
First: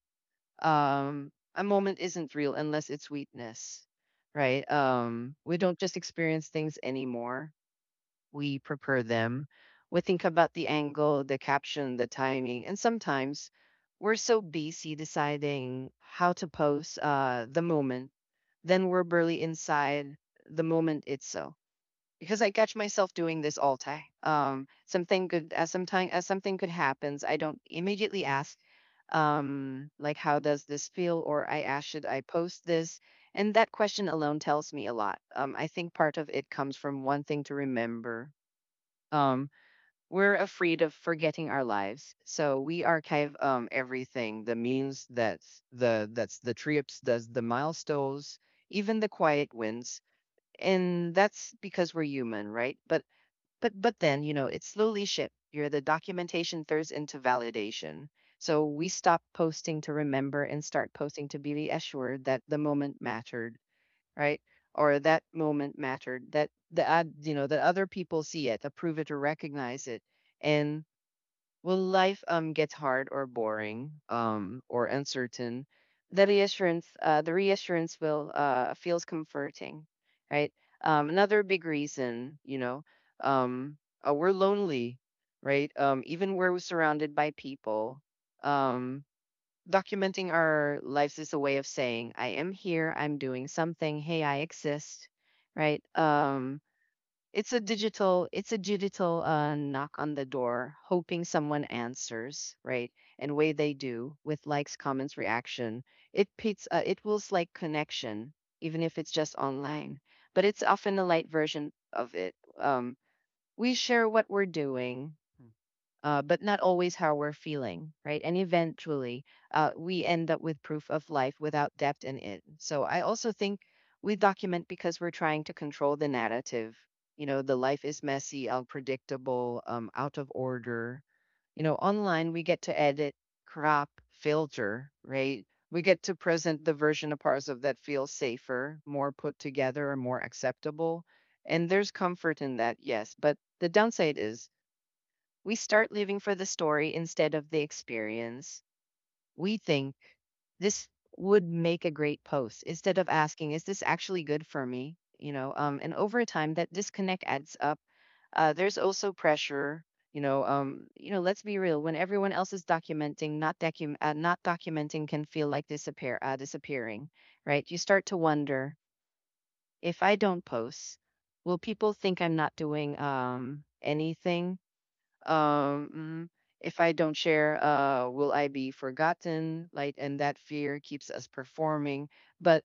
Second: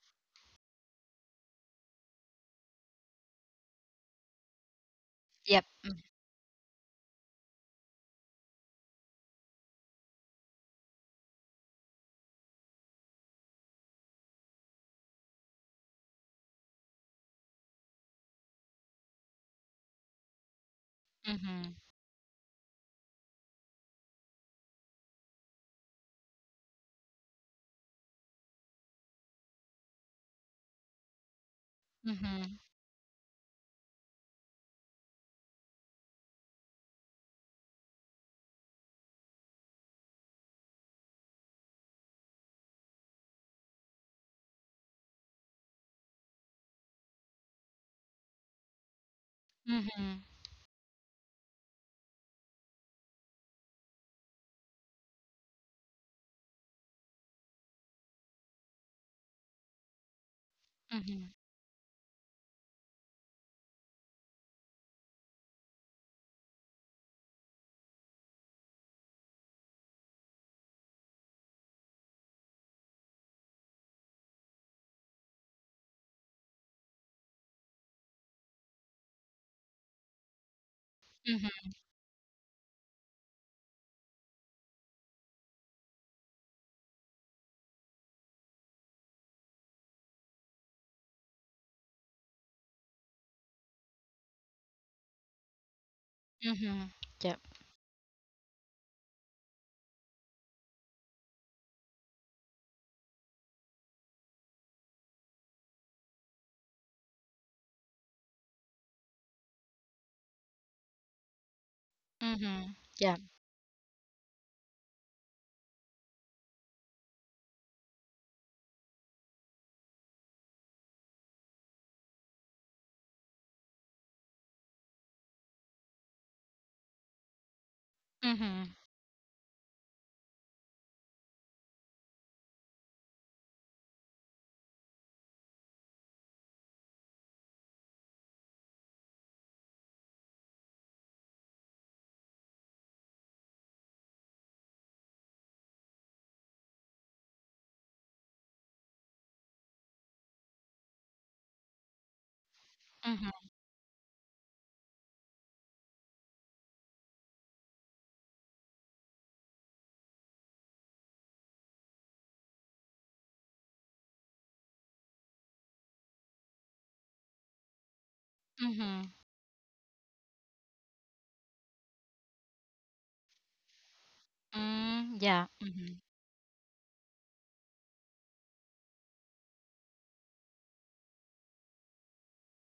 Speaker 2: a moment isn't real unless it's sweetness, right. We
Speaker 1: Yep.
Speaker 2: don't just experience things anymore, we prepare them. We think about the angle, the caption, the timing, and sometimes we're so busy deciding how to post the moment, then we're barely inside the moment itself.
Speaker 1: Mm-hmm.
Speaker 2: Because I catch myself doing this all time. Something good as sometime as something good happens, I don't immediately ask, like how does this feel, or I ask should I
Speaker 1: Mm-hmm.
Speaker 2: post this? And that question alone tells me a lot. I think part of it comes from one thing to remember. um we're afraid of forgetting our lives, so we archive everything, the means that's the trips, does the milestones, even the quiet wins.
Speaker 1: Mm-hmm.
Speaker 2: And that's because we're human, right? But but then, you know, it slowly shift here, the documentation turns into validation. So we stop posting to remember and start posting
Speaker 1: Mm-hmm.
Speaker 2: to be assured that the moment mattered, right? Or that moment mattered, that the ad, you know, that other people see it, approve it, or recognize it. And will life get hard or boring or uncertain? The reassurance will feels comforting, right? Another big
Speaker 1: Mm-hmm.
Speaker 2: reason, you know, um, we're lonely, right? Even where we're surrounded by people, um, documenting our lives is a way of saying, "I am here. I'm doing something. Hey, I exist," right?
Speaker 1: Mm-hmm. Yep.
Speaker 2: It's a digital, it's a digital knock on the door, hoping someone answers, right? And way they do with likes, comments, reaction. It pits, it feels like connection, even if it's just online. But it's often a light version of it.
Speaker 1: Mm-hmm. Yeah.
Speaker 2: We share what we're doing, but not always how we're feeling, right? And eventually, we end up with proof of life without depth in it. So I also think we document because we're trying to control the narrative. You know, the life is messy,
Speaker 1: Mm-hmm.
Speaker 2: unpredictable, out of order. You know, online we get to edit, crop, filter, right? We get to present the version of ourselves that feels safer, more put together, or more acceptable. And there's comfort in that, yes. But the downside is we start living for the story instead of the experience. We think this would make a great post instead of
Speaker 1: Mm-hmm.
Speaker 2: asking, is this actually good for me? You know, and over time that disconnect adds up. There's also pressure. You know, you know. Let's be real. When everyone else is documenting, not documenting can feel like disappearing, right? You start to wonder,
Speaker 1: Mm-hmm.
Speaker 2: if I don't post, will people think I'm not doing anything?
Speaker 1: Mm, yeah.
Speaker 2: Um,
Speaker 1: Mm-hmm.
Speaker 2: mhm. If I don't share, will I be forgotten? Like, and that fear keeps us performing. But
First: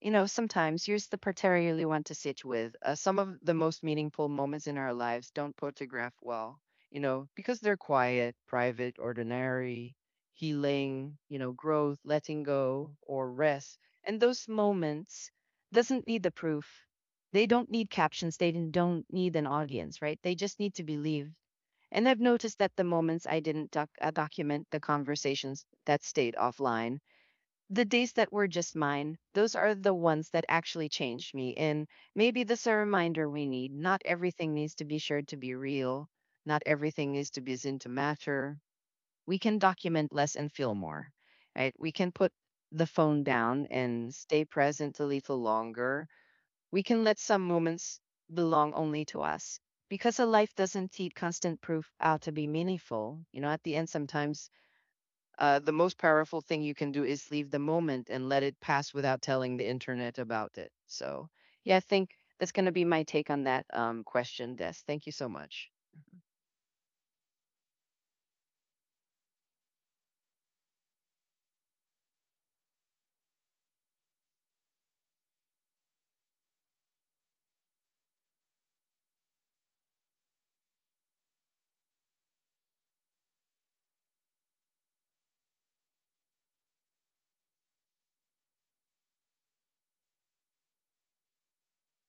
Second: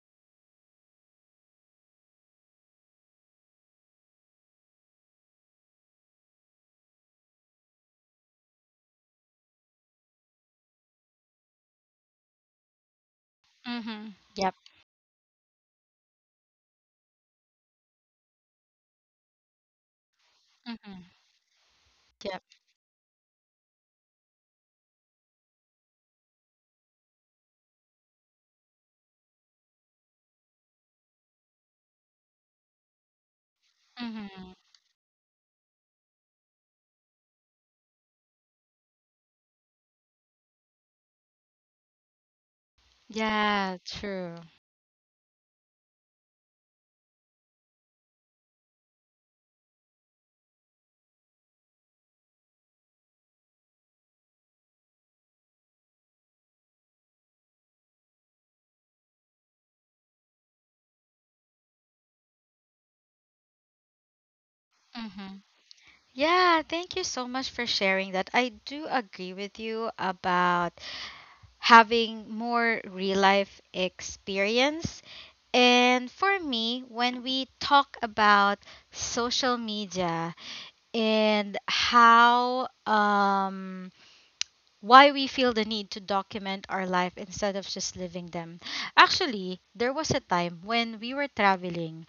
Speaker 2: you know, sometimes here's the part I really want to sit with. Some of the most meaningful moments in our lives don't photograph well, you know, because they're quiet, private, ordinary, healing, you know, growth, letting go, or rest.
Speaker 1: Mm-hmm.
Speaker 2: And those
Speaker 1: Yep.
Speaker 2: moments doesn't need the proof. They don't need captions. They didn't- Don't need an audience, right? They just need to
Speaker 1: Mm-hmm.
Speaker 2: believe. And I've
Speaker 1: Yep.
Speaker 2: noticed that the moments I didn't doc- document, the conversations that stayed offline, the days that were just mine, those are the ones that actually changed me. And maybe that's a reminder we need. Not
Speaker 1: Mm-hmm.
Speaker 2: everything needs to be shared to be real, not everything needs to be seen to matter. We can document less and feel more, right? We can put the phone down
Speaker 1: Yeah,
Speaker 2: and
Speaker 1: true.
Speaker 2: stay present a little longer. We can let some moments belong only to us, because a life doesn't need constant proof out to be meaningful. You know, at the end, sometimes the most powerful thing you can do is leave the moment and let it pass without telling the internet about it. So, yeah, I think that's going to be my take on that question, Des. Thank you so
Speaker 1: Mm-hmm.
Speaker 2: much.
Speaker 1: Yeah, thank you so much for sharing that. I do agree with you about having more real life experience. And for me, when we talk about social media, and how, why we feel the need to document our life instead of just living them. Actually, there was a time when we were traveling,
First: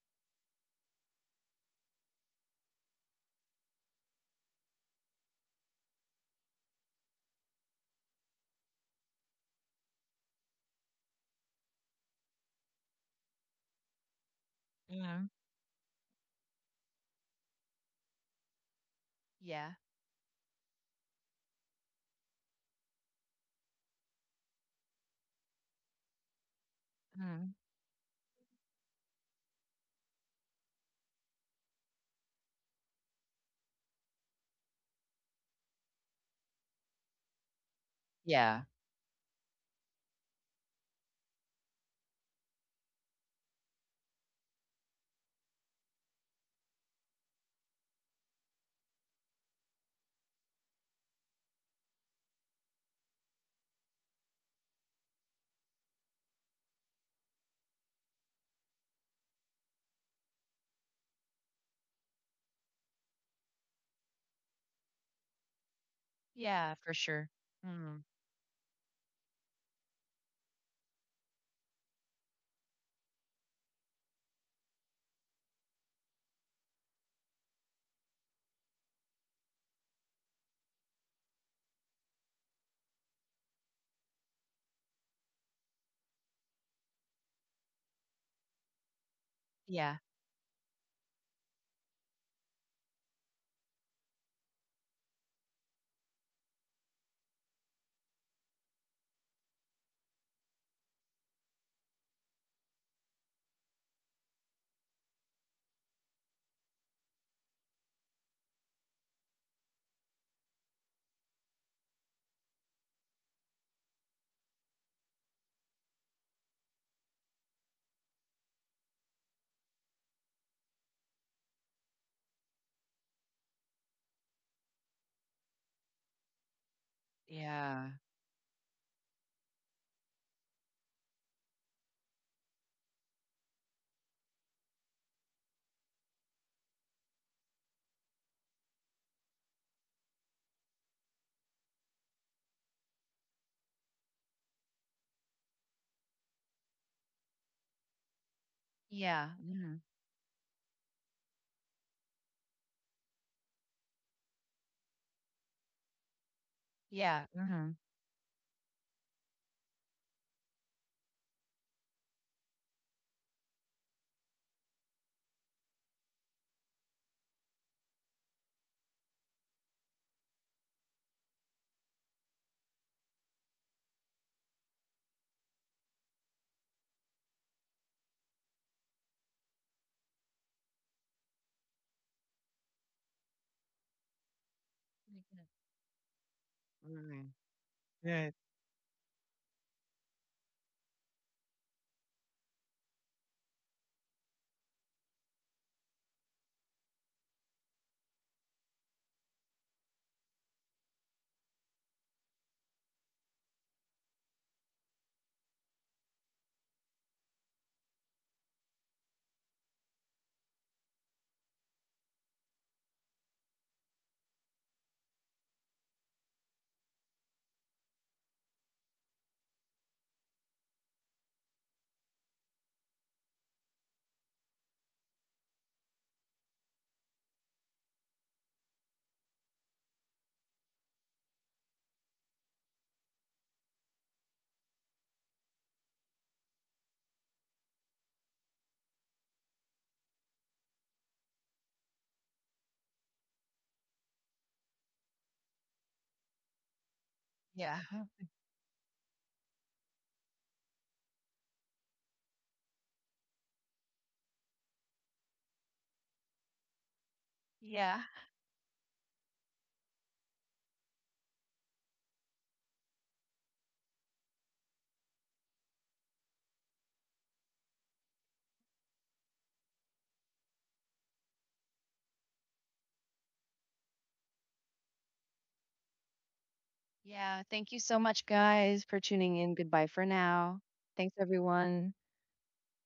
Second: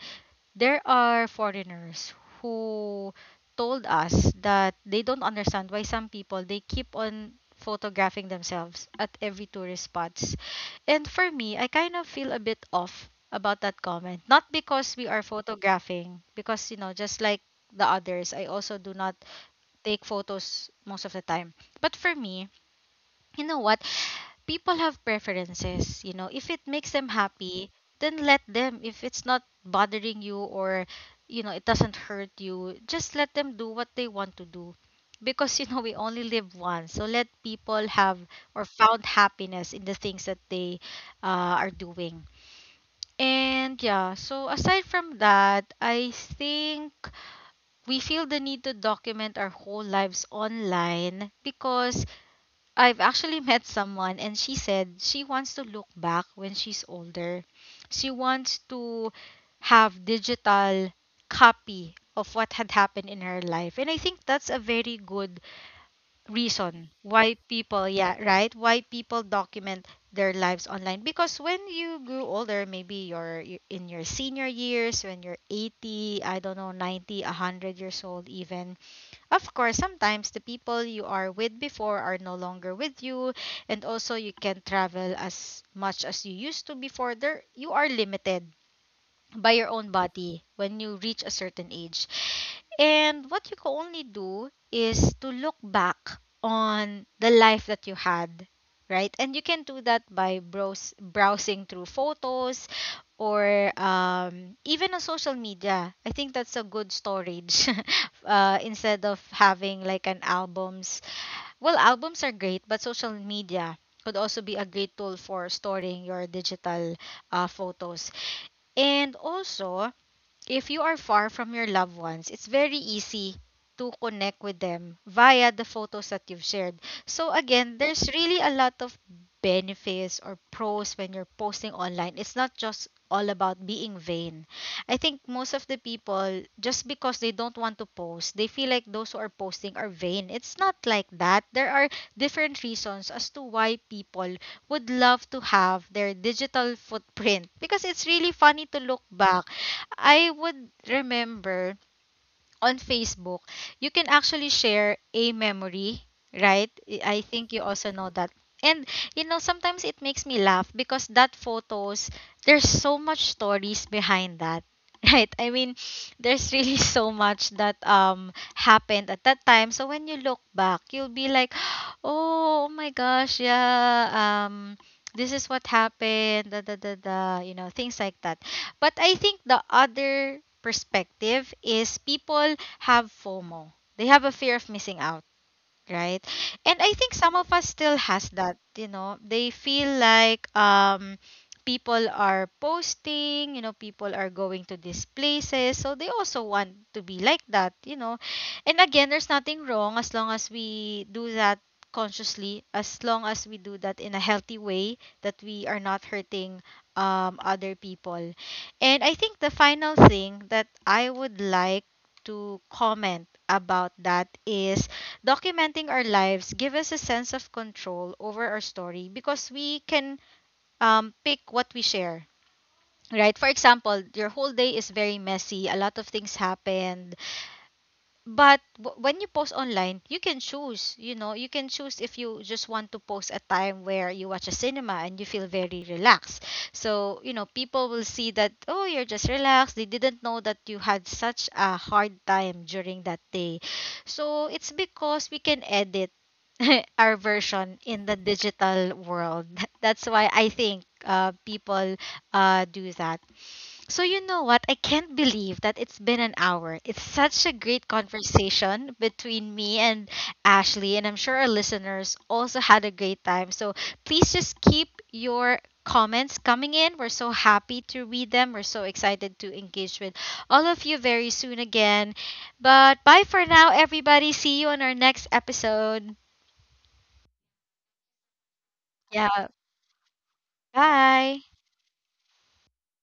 Speaker 1: there are foreigners who told us that they don't understand why some people, they keep on photographing themselves at every tourist spots. And for me, I kind of feel a bit off about that comment. Not because
Speaker 2: Mhm.
Speaker 1: we are
Speaker 2: Hmm.
Speaker 1: photographing, just like the others, I also do not
Speaker 2: Yeah.
Speaker 1: take photos most of the time. But for me, you know what, people have preferences, if it makes them
Speaker 2: Hmm.
Speaker 1: happy, then let them. If it's not bothering you or it doesn't hurt, you just let them do what they want to do, because we only live once. So let people have
Speaker 2: Yeah.
Speaker 1: or found happiness in the things that they are doing. And yeah, so aside from that, I think we feel the need to document our whole lives online, because I've actually met someone and she said she wants to look back when she's older. She wants to have digital copy of what had happened in her life. And I think that's a very good
Speaker 2: Yeah,
Speaker 1: reason
Speaker 2: for sure.
Speaker 1: why people,
Speaker 2: Mhm.
Speaker 1: yeah, right? Why people document their lives online, because when you grew older, maybe you're in your senior years, when you're 80, I don't know, 90, 100 years old even, of course, sometimes the people you are with before are no longer with you, and also you can't travel as much as you used to before. There, you are limited by your own
Speaker 2: Yeah.
Speaker 1: body when you reach a certain age. And what you can only do is to look back on the life that you had, right? And you can do that by browsing through photos, or even on social media. I think that's a good storage, [laughs] instead of having like an albums. Well, albums are great, but social media could also be a great tool for storing your digital photos. And also, if you are far from your loved ones, it's very easy to connect with them via the photos that you've shared. So again,
Speaker 2: Yeah.
Speaker 1: there's really a lot of benefits or pros when you're posting online. It's not just all about being vain. I think most of the people, just because they don't want to post, they feel like those who are posting are vain. It's not like that. There are different reasons as to why people would love to have their digital footprint, because it's really funny to look
Speaker 2: Yeah.
Speaker 1: back.
Speaker 2: Mhm.
Speaker 1: I would remember, on Facebook, you can actually share a memory, right? I
Speaker 2: Yeah.
Speaker 1: think you
Speaker 2: Mhm.
Speaker 1: also know that. And sometimes it makes me laugh because that photos, there's so much stories behind that. [laughs] Right? I mean, there's really [laughs] so much that happened at that time. So when you look back, you'll be like, [gasps] "Oh, oh my gosh, yeah. This is what happened." Da da da da, things like that. But I think the other perspective is people have FOMO. They have a fear of missing out, right? And I think
Speaker 2: Mm.
Speaker 1: some of us still has
Speaker 2: Good.
Speaker 1: that. They feel like people are posting, people are going to these places, so they also want to be like that. And again, there's nothing wrong as long as we do that consciously, as long as we do that in a healthy way, that we are not hurting other people. And I think the final thing that I would like to comment about that is, documenting our lives give us a sense of control over our story, because we can pick what we share. Right? For example, your whole day is very messy. A lot of things happened. But when you post online, you can choose, you can choose if you just want to post a time where you watch a cinema and you feel very relaxed. So, people will see that, oh, you're just relaxed. They didn't know that you had such a hard time during that day. So, it's because we can edit [laughs] our
Speaker 2: Yeah.
Speaker 1: version in the digital world. [laughs] That's why I think people do that. So you know what? I can't believe that it's been an hour. It's such a great
Speaker 2: Yeah.
Speaker 1: conversation between me and Ashley, and I'm sure our listeners also had a great time. So please just keep your comments coming in. We're so happy to read them. We're so excited to engage with all of you very soon again. But bye for now, everybody. See you on our next episode.
Speaker 2: Yeah, thank you so much, guys, for tuning
Speaker 1: Yeah,
Speaker 2: in. Goodbye for now. Thanks,
Speaker 1: bye.
Speaker 2: everyone.